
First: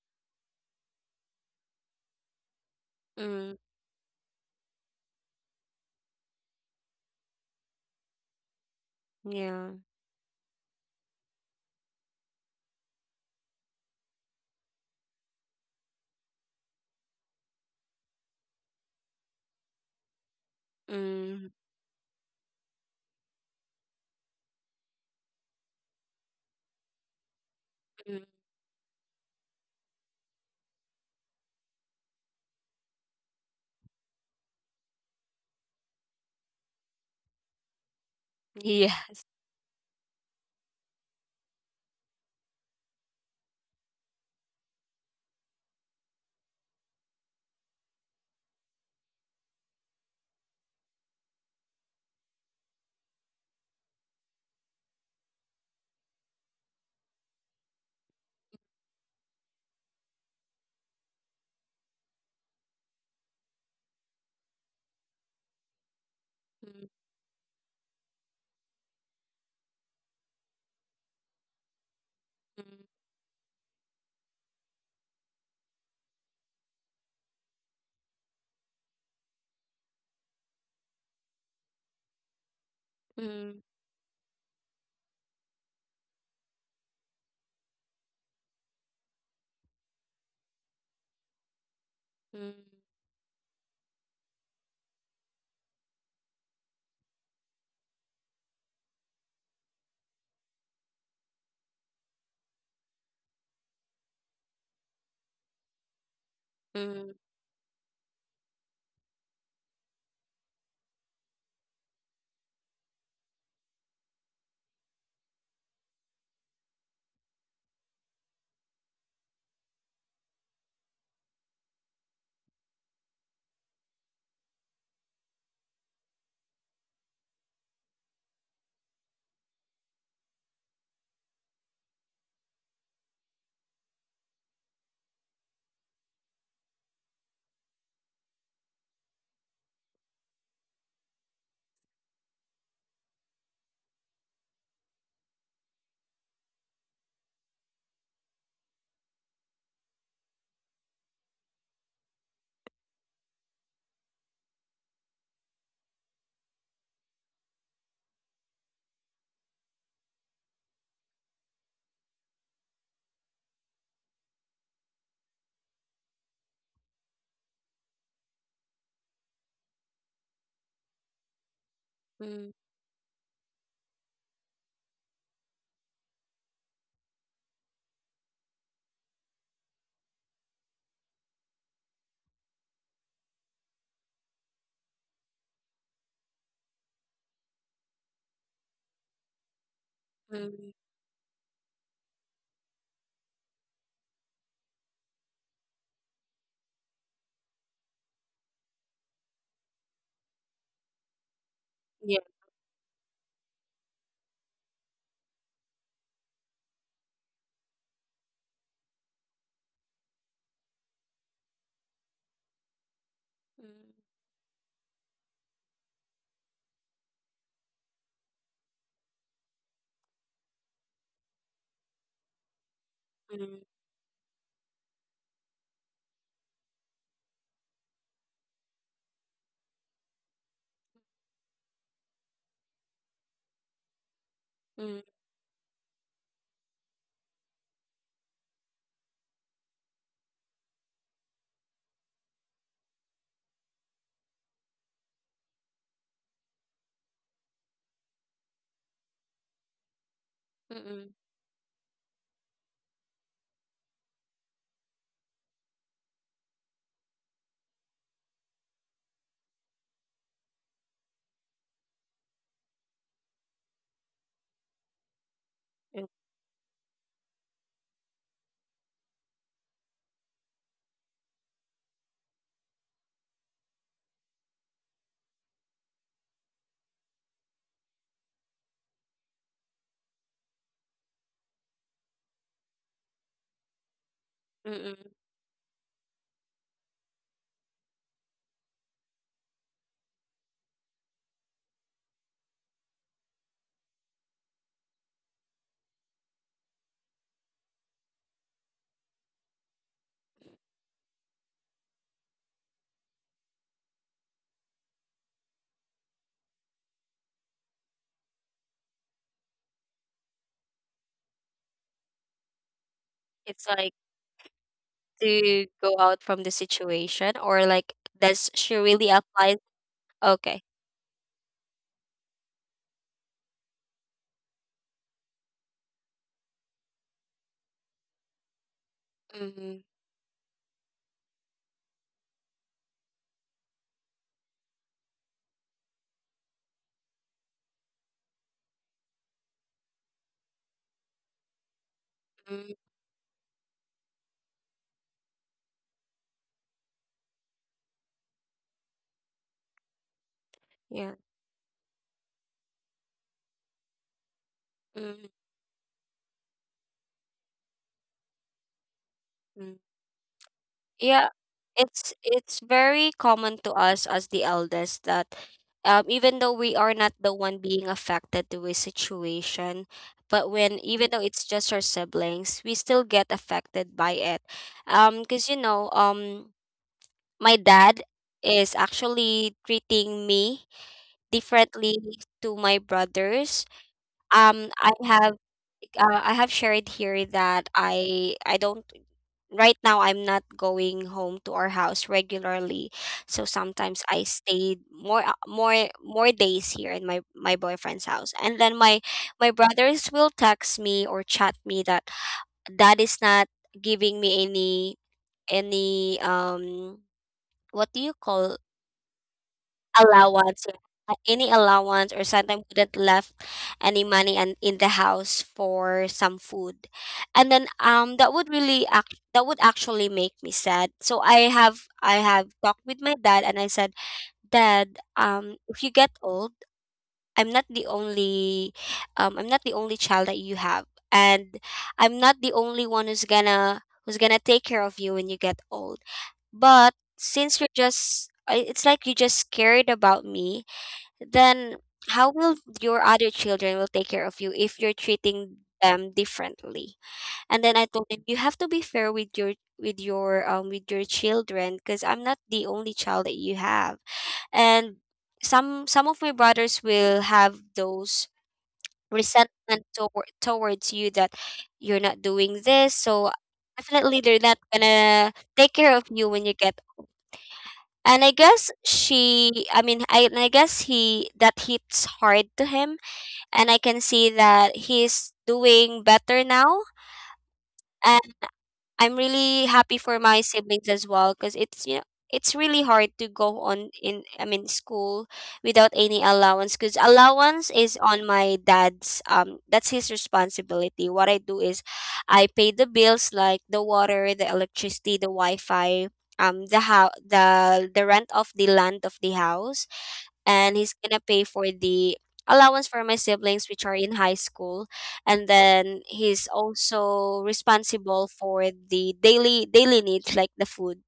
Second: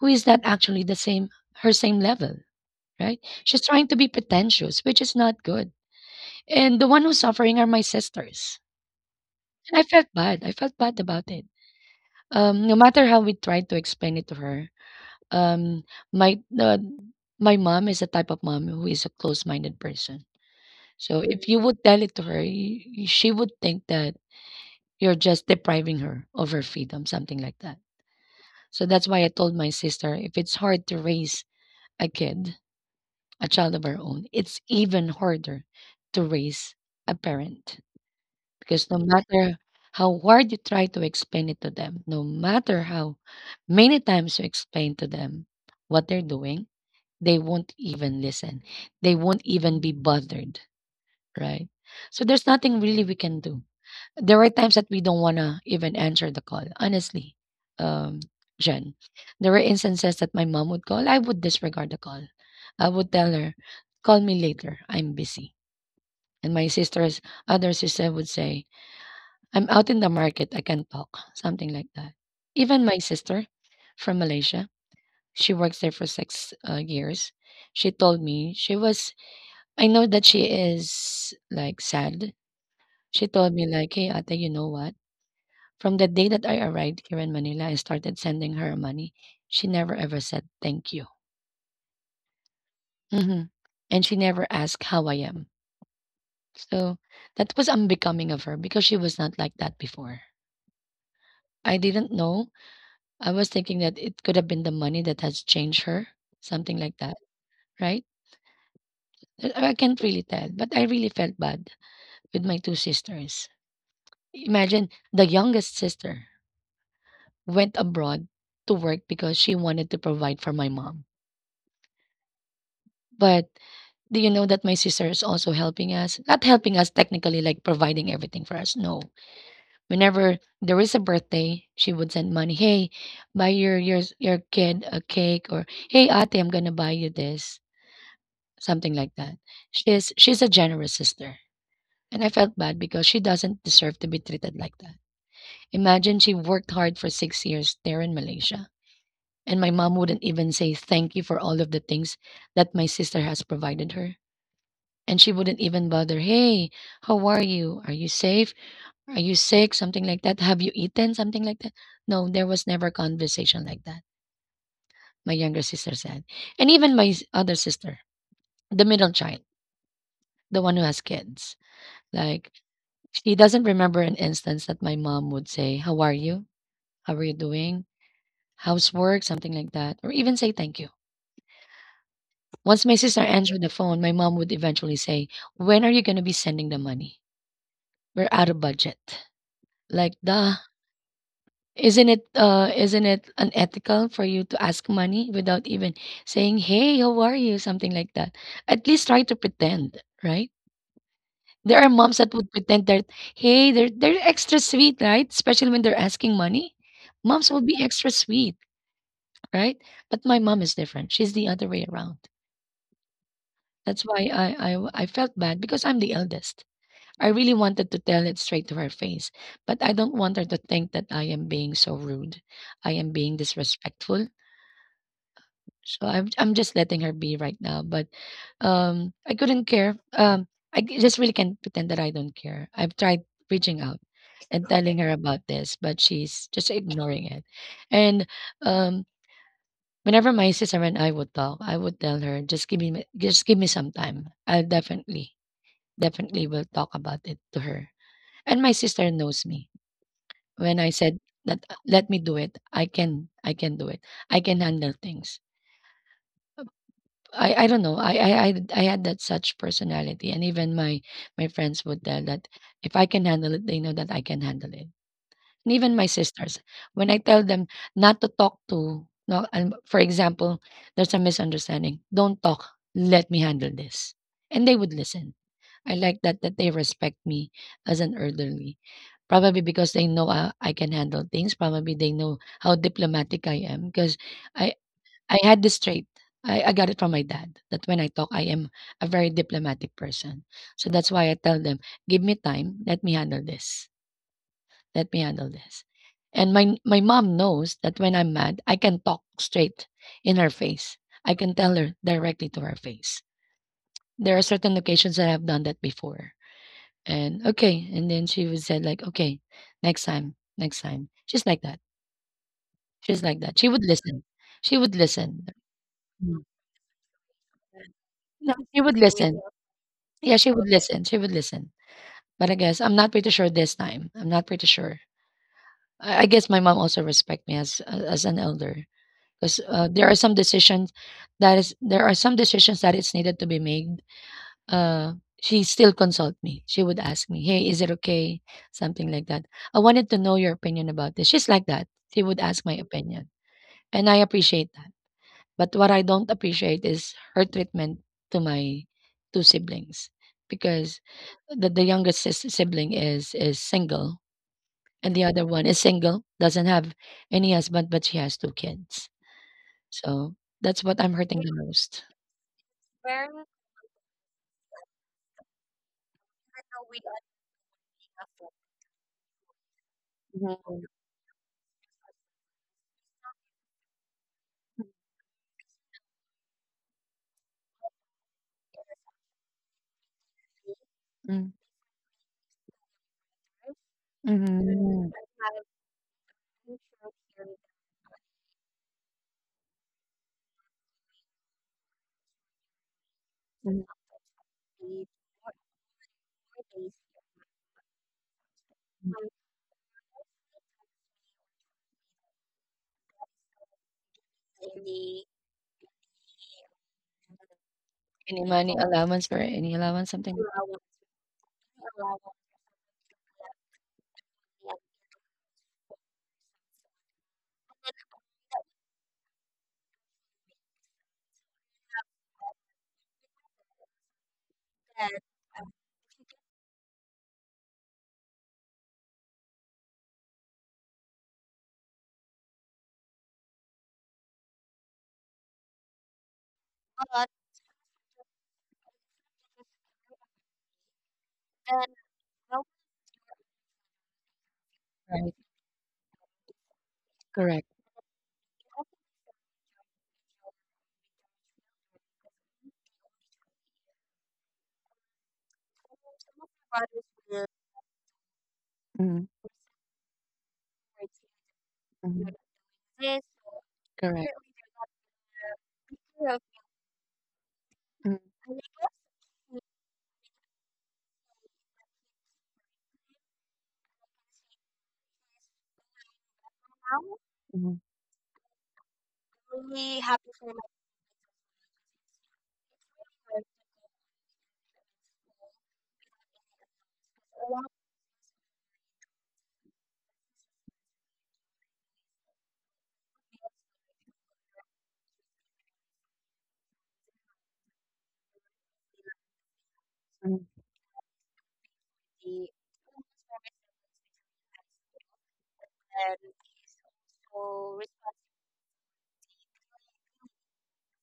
[SPEAKER 1] who is not actually the same her same level, right?
[SPEAKER 2] Mm,
[SPEAKER 1] She's trying to be pretentious, which is not good. And the one who's suffering are my sisters.
[SPEAKER 2] yeah.
[SPEAKER 1] And I felt bad. I felt bad about it. No matter how we tried to explain it to her, um, my uh, my mom is a type of mom who is a close-minded person. So
[SPEAKER 2] Mm,
[SPEAKER 1] if you would tell it to her, she would think that you're just depriving her of her freedom, something like that.
[SPEAKER 2] hmm,
[SPEAKER 1] So that's why I told my sister if it's hard to raise a kid, a child of our own, it's even harder to raise a parent. Because
[SPEAKER 2] yeah.
[SPEAKER 1] no matter how hard you try to explain it to them, no matter how many times you explain to them what they're doing, they won't even listen. They won't even be bothered, right? So there's nothing really we can do. There were times that we don't wanna even answer the call, honestly, um, Jen. There were instances that my mom would call, I would disregard the call. I would tell her, "Call me later, I'm busy." And my
[SPEAKER 2] Mm,
[SPEAKER 1] sister's other sister would say, "I'm out in the market, I can't talk," something like that. Even my sister from Malaysia, she works there for six years. She told me she was, I know that she is like sad. She told
[SPEAKER 2] mm,
[SPEAKER 1] me like, "Hey, Ate, you know what? From the day that I arrived here in Manila and started sending her money, she never ever said thank you.
[SPEAKER 2] mm,
[SPEAKER 1] Hmm. And she never asked how I am. So that was unbecoming of her because she was not like that before. I didn't know. I was thinking that it could have been the money that has changed her, something like
[SPEAKER 2] hmm,
[SPEAKER 1] that, right? I can't really tell, but I really felt bad with my two sisters. Imagine the youngest sister went abroad to work because she wanted to provide for my mom. But do you know that my sister is also helping us? Not helping us technically, like providing everything for us. No. Whenever there is a birthday, she would send money. Hey, buy your kid a cake, or hey, Ate, I'm gonna buy you this, something like that. She's a generous sister, and I felt bad because she doesn't deserve to be treated like that. Imagine she worked hard for 6 years there in Malaysia, and my mom wouldn't even say thank you for all of the things that my sister has provided her. And she wouldn't even bother, "Hey, how are you? Are you safe? Are you sick?" Something like that. "Have you eaten?" Something like that. No, there was never a conversation like that, my younger sister said. And even my other sister, the middle child, the one who has kids.
[SPEAKER 2] mm,
[SPEAKER 1] Like, she doesn't remember an instance that my mom would say, how are you? How are you doing? Housework, something like that, or even say thank you. Once my sister answered the phone, my mom would eventually say, when are you going to be sending the money? We're out of budget. Like, duh.
[SPEAKER 2] mm,
[SPEAKER 1] Isn't it unethical for you to ask money without even saying, "Hey, how are you?" something like that. At least try to pretend, right? There are moms
[SPEAKER 2] yeah.
[SPEAKER 1] that would pretend that, "Hey, they're extra sweet, right?" Especially when they're asking money. Moms will be extra sweet, right? But my mom is different. She's the other way around.
[SPEAKER 2] Mm,
[SPEAKER 1] That's why I felt bad because I'm the eldest. I really wanted to tell it straight to her face, but I don't want her to think that I am being so rude. I am being
[SPEAKER 2] mm,
[SPEAKER 1] disrespectful. So I'm just letting her be right now, but I couldn't care. I just really can't pretend that I don't care. I've tried reaching out and telling
[SPEAKER 2] mm,
[SPEAKER 1] her about this, but she's just ignoring it. And um whenever my sister and I would talk, I would tell her just give me some time. I'll definitely will talk about it to her. And my sister knows me. When I
[SPEAKER 2] hmm,
[SPEAKER 1] said that let me do it, I can do it. I can handle things. I don't know. I had that such personality, and even my friends would tell that if I can handle it, they know that I can handle it. And even
[SPEAKER 2] mm,
[SPEAKER 1] my sisters, when I tell them not to talk to, no, and for example, there's a misunderstanding. Don't talk. Let me handle this, and they would listen. I like that they respect me as an elderly, probably because they know I can handle things. Probably they know how diplomatic I am because I
[SPEAKER 2] hmm.
[SPEAKER 1] I had this trait. I got it from my dad that when I talk, I am a very diplomatic person. So that's why I tell them, give me time, let me handle this, let me handle this. And my mom knows that when I'm mad, I can talk straight in her face. I can tell her directly to her face. There are certain occasions that I've done that before. And okay, and then she would say like, okay, next time, next time. She's like that. She's like that.
[SPEAKER 2] It's
[SPEAKER 1] She would
[SPEAKER 2] like
[SPEAKER 1] listen. She would listen.
[SPEAKER 2] to go out
[SPEAKER 1] Mm.
[SPEAKER 2] from the situation, or like does
[SPEAKER 1] No,
[SPEAKER 2] she
[SPEAKER 1] she would
[SPEAKER 2] really
[SPEAKER 1] listen.
[SPEAKER 2] apply?
[SPEAKER 1] Yeah, she
[SPEAKER 2] Okay.
[SPEAKER 1] would listen. She would listen. But I guess I'm not pretty sure this time. I'm not pretty sure. I guess my mom also respect me as an elder because
[SPEAKER 2] Mm-hmm.
[SPEAKER 1] there are some decisions that is there are some decisions that is needed to be made. Uh, she still consult me. She would ask me, "Hey, is it okay?" Something like that. I wanted to know your opinion about this. She's like that. She would ask
[SPEAKER 2] Mm-hmm,
[SPEAKER 1] my opinion, and I appreciate that. But what I don't appreciate is her treatment to my two siblings because
[SPEAKER 2] yeah.
[SPEAKER 1] the youngest sibling is single and the
[SPEAKER 2] Mm-hmm.
[SPEAKER 1] other one is single, doesn't have any husband, but she has two kids. So that's what I'm
[SPEAKER 2] Yeah,
[SPEAKER 1] hurting the most.
[SPEAKER 2] it's very common to us as the eldest that, um, even though we are not the one being affected to a situation, but when even though it's just our siblings, we still get affected by it. Because you know, um, my dad is actually treating me
[SPEAKER 1] Mm-hmm.
[SPEAKER 2] differently to my brothers. Um,
[SPEAKER 1] Mm-hmm.
[SPEAKER 2] I have I have shared here that I don't right now I'm not going home to our house regularly. So sometimes I stayed more, more days here in my boyfriend's house. And then my brothers will text me or chat me that that is not giving me any what do you
[SPEAKER 1] Any
[SPEAKER 2] call
[SPEAKER 1] money allowance or any allowance, something like
[SPEAKER 2] allowance,
[SPEAKER 1] that.
[SPEAKER 2] any allowance, or sometimes wouldn't left any money and in the house for some food. And then that would really act, that would actually make me sad. So I have talked with my dad and I said, Dad, um, if you get old, I'm not the only I'm not the only child that you have, and I'm not the only one who's gonna take care of you when you get old. But since you're just, I- it's like you just cared about me, then how will your other children will take care of you if you're
[SPEAKER 1] Right.
[SPEAKER 2] treating them differently? And
[SPEAKER 1] Correct.
[SPEAKER 2] then I told him, you have to be fair with your with your children, because I'm not the only child that you have. And some of my brothers will have those
[SPEAKER 1] Mm-hmm.
[SPEAKER 2] resentment towards you that you're not
[SPEAKER 1] Mm-hmm.
[SPEAKER 2] doing this, so definitely they're
[SPEAKER 1] Correct.
[SPEAKER 2] not gonna take care of you when you get. And I guess I guess he, that hits hard to him. And I can see that he's doing better now.
[SPEAKER 1] Mm-hmm.
[SPEAKER 2] I'm really happy for my siblings as well because it's, you know, it's really hard to go on in, I mean, school without any allowance, because allowance is on my dad's, um, that's his responsibility. What I do is I pay the bills, like the water, the electricity, the Wi-Fi, um, the how the rent of the land of the house.
[SPEAKER 1] Mm-hmm.
[SPEAKER 2] And he's gonna pay for the allowance for my siblings which are in high school, and then he's also responsible for the daily daily needs like the food.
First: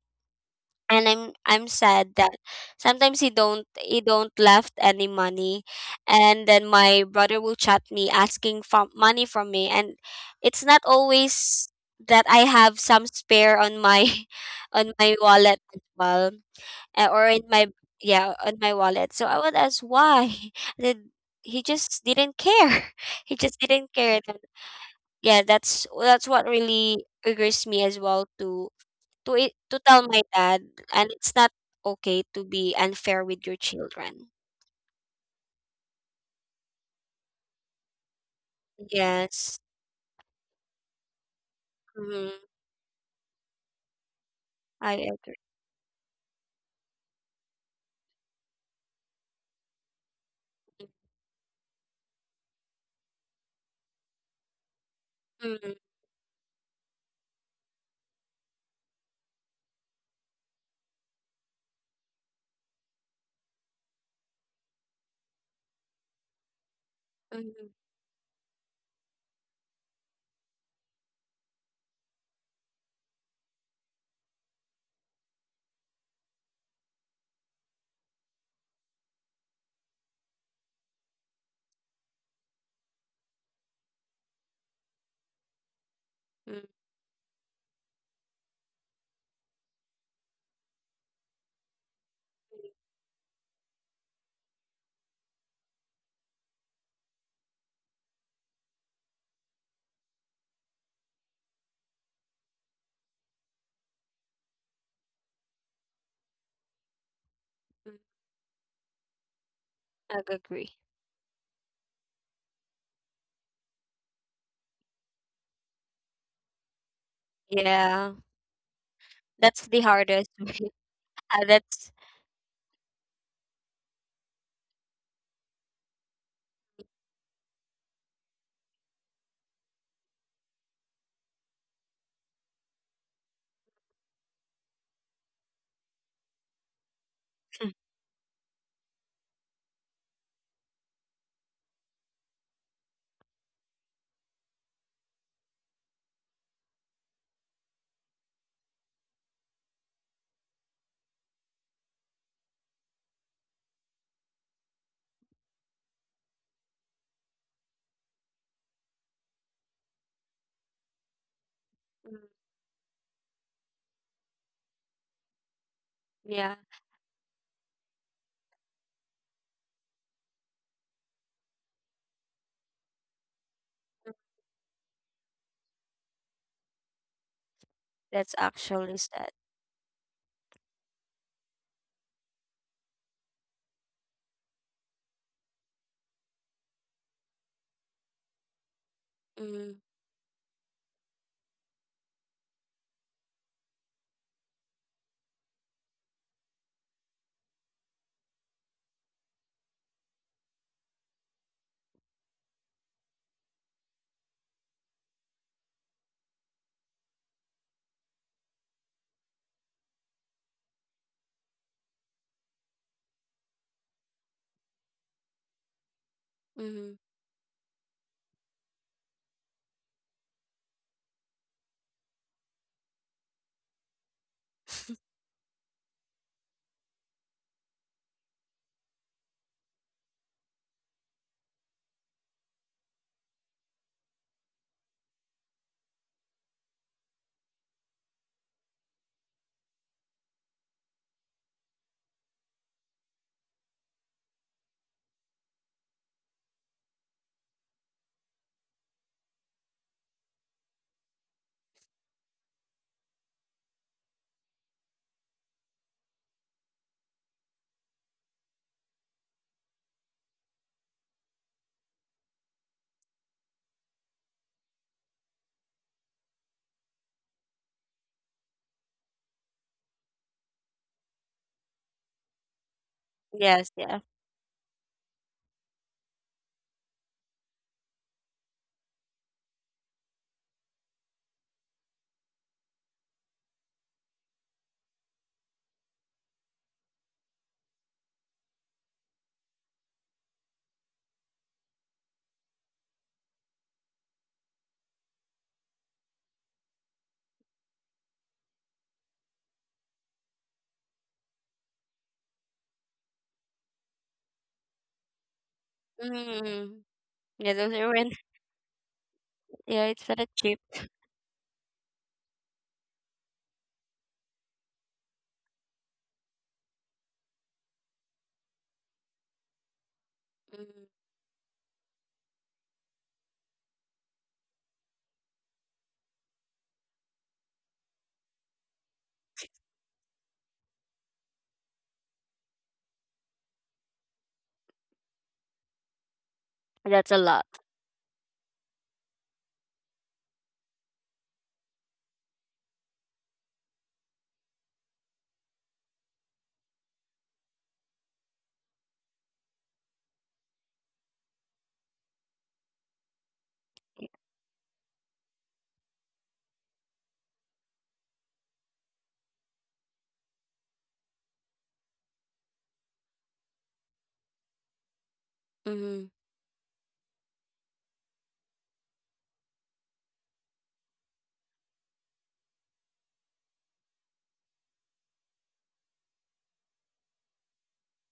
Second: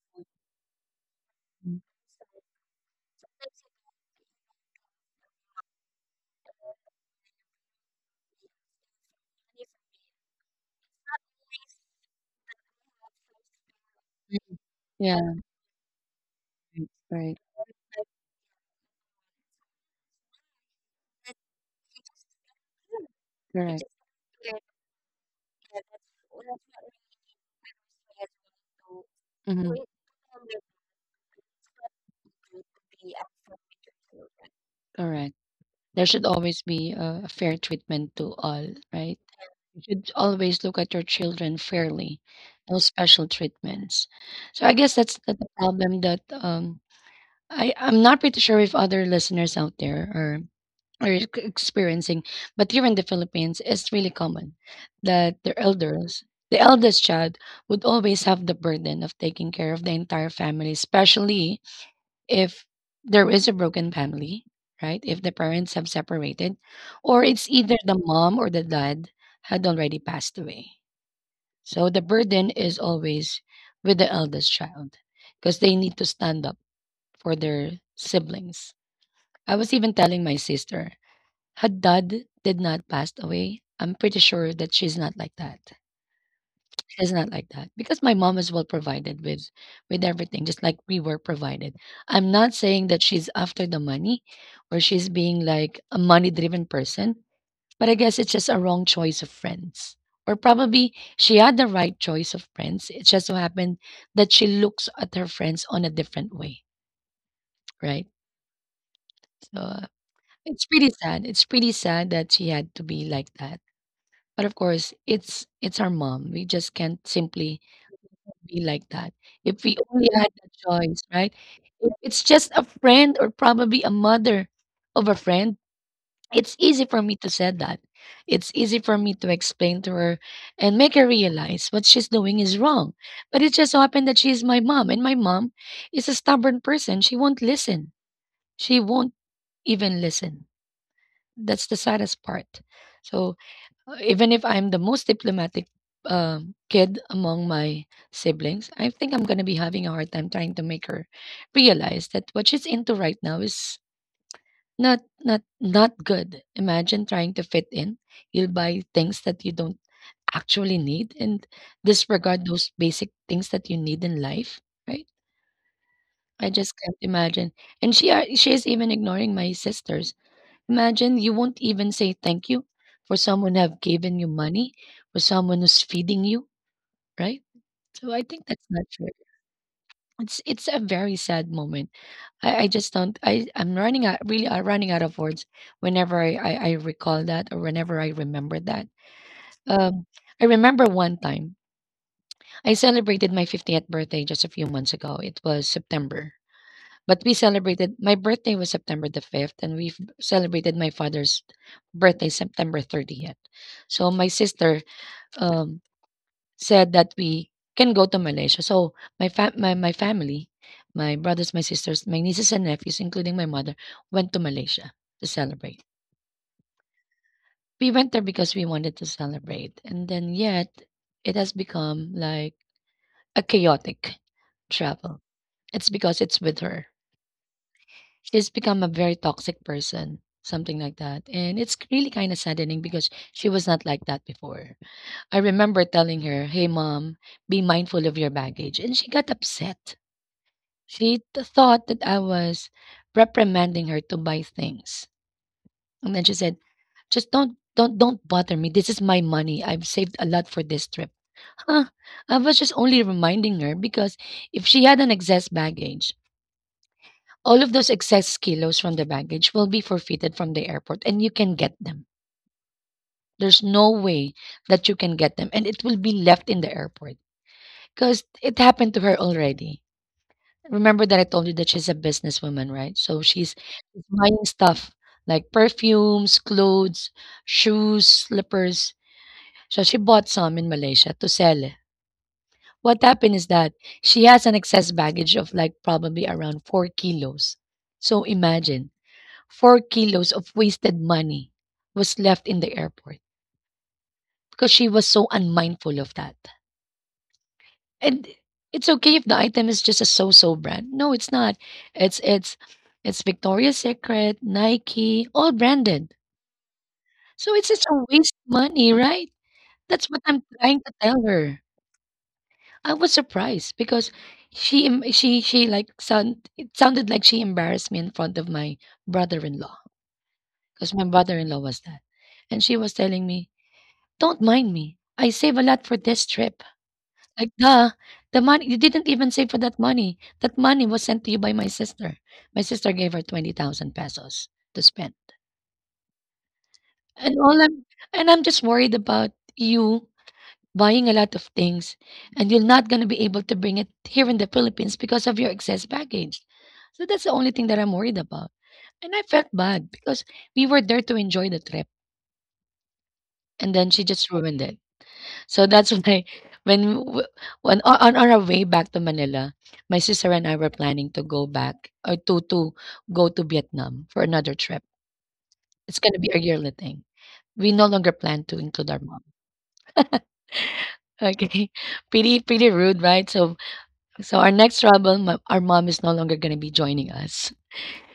[SPEAKER 2] And I'm sad that sometimes he don't left any money, and then my brother will chat me asking for money from me. And it's not always that I have some spare on my on my
[SPEAKER 1] Yeah.
[SPEAKER 2] wallet as well, or
[SPEAKER 1] Right.
[SPEAKER 2] in my, yeah, on my wallet. So I would ask why. Then he just didn't care. He just
[SPEAKER 1] Correct.
[SPEAKER 2] didn't care. Yeah, that's what really triggers me as well to it to
[SPEAKER 1] Mm-hmm.
[SPEAKER 2] tell my dad. And it's not okay to be unfair with your children.
[SPEAKER 1] Correct. There should always be a fair treatment to all, right?
[SPEAKER 2] Yes.
[SPEAKER 1] You should always look at your children fairly,
[SPEAKER 2] Mm-hmm.
[SPEAKER 1] no special treatments. So I guess
[SPEAKER 2] I
[SPEAKER 1] that's the
[SPEAKER 2] agree.
[SPEAKER 1] the problem that I'm not pretty sure if other listeners out there are experiencing, but here in the Philippines, it's really common that the
[SPEAKER 2] Mm-hmm.
[SPEAKER 1] elders. The eldest child would always have the burden of taking care of the entire family, especially if there is a broken family, right? If the parents have separated, or it's
[SPEAKER 2] Mm-hmm.
[SPEAKER 1] either the mom or the dad had already passed away. So the burden is always with the eldest child because they need to stand up for their siblings. I was even telling my sister, her dad did not pass away. I'm pretty sure that she's not like that.
[SPEAKER 2] Mm-hmm.
[SPEAKER 1] It's not like that because my mom is well provided with everything, just like we were provided. I'm not saying that she's after the money or she's being like a money driven person, but I guess it's just a wrong choice of friends. Or probably she had the right choice of friends. It just so happened that she looks at her friends on a different way, right? So
[SPEAKER 2] I
[SPEAKER 1] it's
[SPEAKER 2] agree.
[SPEAKER 1] pretty sad. It's pretty sad that she had to be like that. But of course, it's our mom. We just can't simply
[SPEAKER 2] Yeah,
[SPEAKER 1] be like that if
[SPEAKER 2] that's
[SPEAKER 1] we
[SPEAKER 2] the
[SPEAKER 1] only had
[SPEAKER 2] hardest
[SPEAKER 1] the
[SPEAKER 2] way.
[SPEAKER 1] choice, right?
[SPEAKER 2] Ah,
[SPEAKER 1] If
[SPEAKER 2] that's
[SPEAKER 1] it's just a friend or probably a mother of a friend, it's easy for me to say that. It's easy for me to explain to her and make her realize what she's doing is wrong. But it just so happened that she's my mom, and my mom is a stubborn person. She won't listen. She won't even listen. That's the saddest part. So even if I'm the most diplomatic kid among my siblings, I think I'm gonna be having a hard time trying to make her realize that what she's into right now is not not good. Imagine trying to fit in. You'll buy things that you don't actually need and
[SPEAKER 2] mm,
[SPEAKER 1] disregard those basic things that you need in life, right? I
[SPEAKER 2] yeah,
[SPEAKER 1] just can't imagine. And she is even ignoring my sisters. Imagine you won't even say thank you for someone who have given you money, for someone who's feeding you, right? So I
[SPEAKER 2] that's
[SPEAKER 1] think that's not
[SPEAKER 2] actually
[SPEAKER 1] fair.
[SPEAKER 2] sad.
[SPEAKER 1] It's a very sad moment. I just don't I, I'm running out really I'm running out of words whenever I recall that or whenever I remember that. Um I remember one time I celebrated my 50th birthday just a few months ago. It was September. But we celebrated, my birthday was September the 5th, and we have celebrated my father's birthday September 30th. So my sister um said that we can go to Malaysia. So my family, my brothers, my sisters, my nieces and nephews including my mother went to Malaysia to celebrate.
[SPEAKER 2] Mm-hmm.
[SPEAKER 1] We went there because we wanted to celebrate and then yet it has become like a chaotic travel. It's because it's with her. She's become a very toxic person, something like that. And it's really kind of saddening because she was not like that before. I remember telling her, hey, mom, be mindful of your baggage. And she got upset. Thought that I was reprimanding her to buy things. And then she said, just don't bother me. This is my money. I've saved a lot for this trip. Huh. I was just only reminding her because if she had an excess baggage, all of those excess kilos from the baggage will be forfeited from the airport and you can get them. There's no way that you can get them and it will be left in the airport because it happened to her already. Remember that I told you that she's a businesswoman, right? So she's
[SPEAKER 2] Yes, yeah.
[SPEAKER 1] buying stuff like perfumes, clothes, shoes, slippers. So she bought some in Malaysia to sell. What happened is that she has an excess baggage of like probably around 4 kilos. So imagine 4 kilos of wasted money was left in the airport because she was so unmindful of that. And it's okay if the item is just a so-so brand. No, it's not. It's it's it's Victoria's Secret, Nike, all branded.
[SPEAKER 2] Mm-hmm.
[SPEAKER 1] So
[SPEAKER 2] Yeah,
[SPEAKER 1] it's
[SPEAKER 2] those
[SPEAKER 1] just
[SPEAKER 2] are
[SPEAKER 1] a
[SPEAKER 2] when
[SPEAKER 1] waste money, right?
[SPEAKER 2] yeah,
[SPEAKER 1] That's
[SPEAKER 2] it's
[SPEAKER 1] what
[SPEAKER 2] not
[SPEAKER 1] I'm
[SPEAKER 2] cheap.
[SPEAKER 1] trying to tell her. I was surprised because she like sound it sounded like she embarrassed me in front of my brother-in-law
[SPEAKER 2] Mm.
[SPEAKER 1] because my brother-in-law was that, and she was telling me, don't mind me. I save a lot for this trip. Like, duh, the money, you didn't even save for that money. That money was sent to you by my sister. My sister gave her 20,000 pesos to spend.
[SPEAKER 2] That's a
[SPEAKER 1] And
[SPEAKER 2] lot.
[SPEAKER 1] all I'm, and I'm just worried about you buying a lot of things and you're not going to be able to bring it here in the Philippines because of your excess baggage. So that's the only thing that I'm worried about. And I felt bad because we were there to enjoy the trip and then she just ruined it. So that's why when w- when on our way back to Manila, my sister and I were planning to go back, or to go to Vietnam for another trip. It's
[SPEAKER 2] Mm-hmm.
[SPEAKER 1] gonna be a yearly thing. We no longer plan to include our mom. Okay, pretty rude, right? So our next trouble, our mom is no longer gonna be joining us.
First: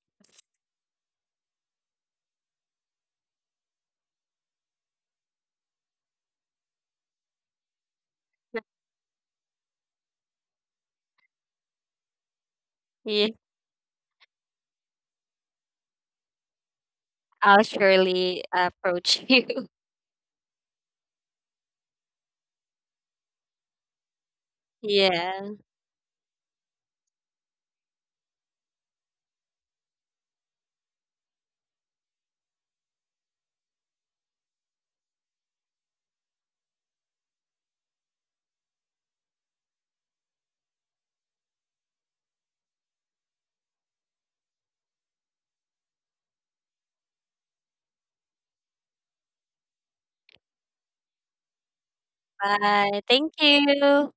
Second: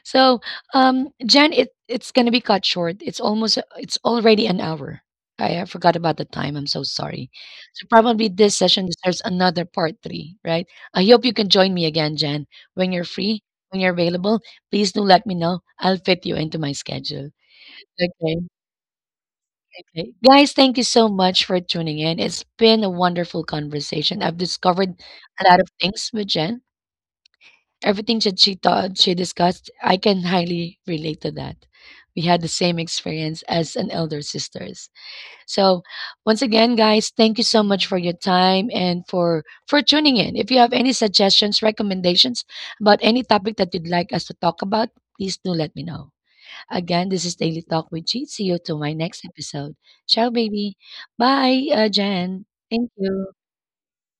[SPEAKER 1] So, Jen, it's gonna be cut short. It's almost, it's already an hour. I forgot about the time. I'm so sorry. So probably this session deserves another part three, right? I hope you can join me again, Jen, when you're
[SPEAKER 2] Yeah,
[SPEAKER 1] free, when you're available. Please do let me know. I'll fit you into my schedule.
[SPEAKER 2] I'll
[SPEAKER 1] Okay.
[SPEAKER 2] surely approach you.
[SPEAKER 1] Okay. Guys, thank you so much for tuning in. It's been a wonderful conversation. I've discovered a
[SPEAKER 2] Yeah.
[SPEAKER 1] lot of things with Jen. Everything that she thought she discussed, I can highly relate to that. We had the same experience as an elder sisters. So once again, guys, thank you so much for your time and for tuning in. If you have any suggestions, recommendations about any topic that you'd like us to talk about, please do let me know. Again, this is Daily Talk with G. See you to my next episode. Ciao, baby. Bye, Jan. Thank
[SPEAKER 2] Bye.
[SPEAKER 1] you.
[SPEAKER 2] Thank you.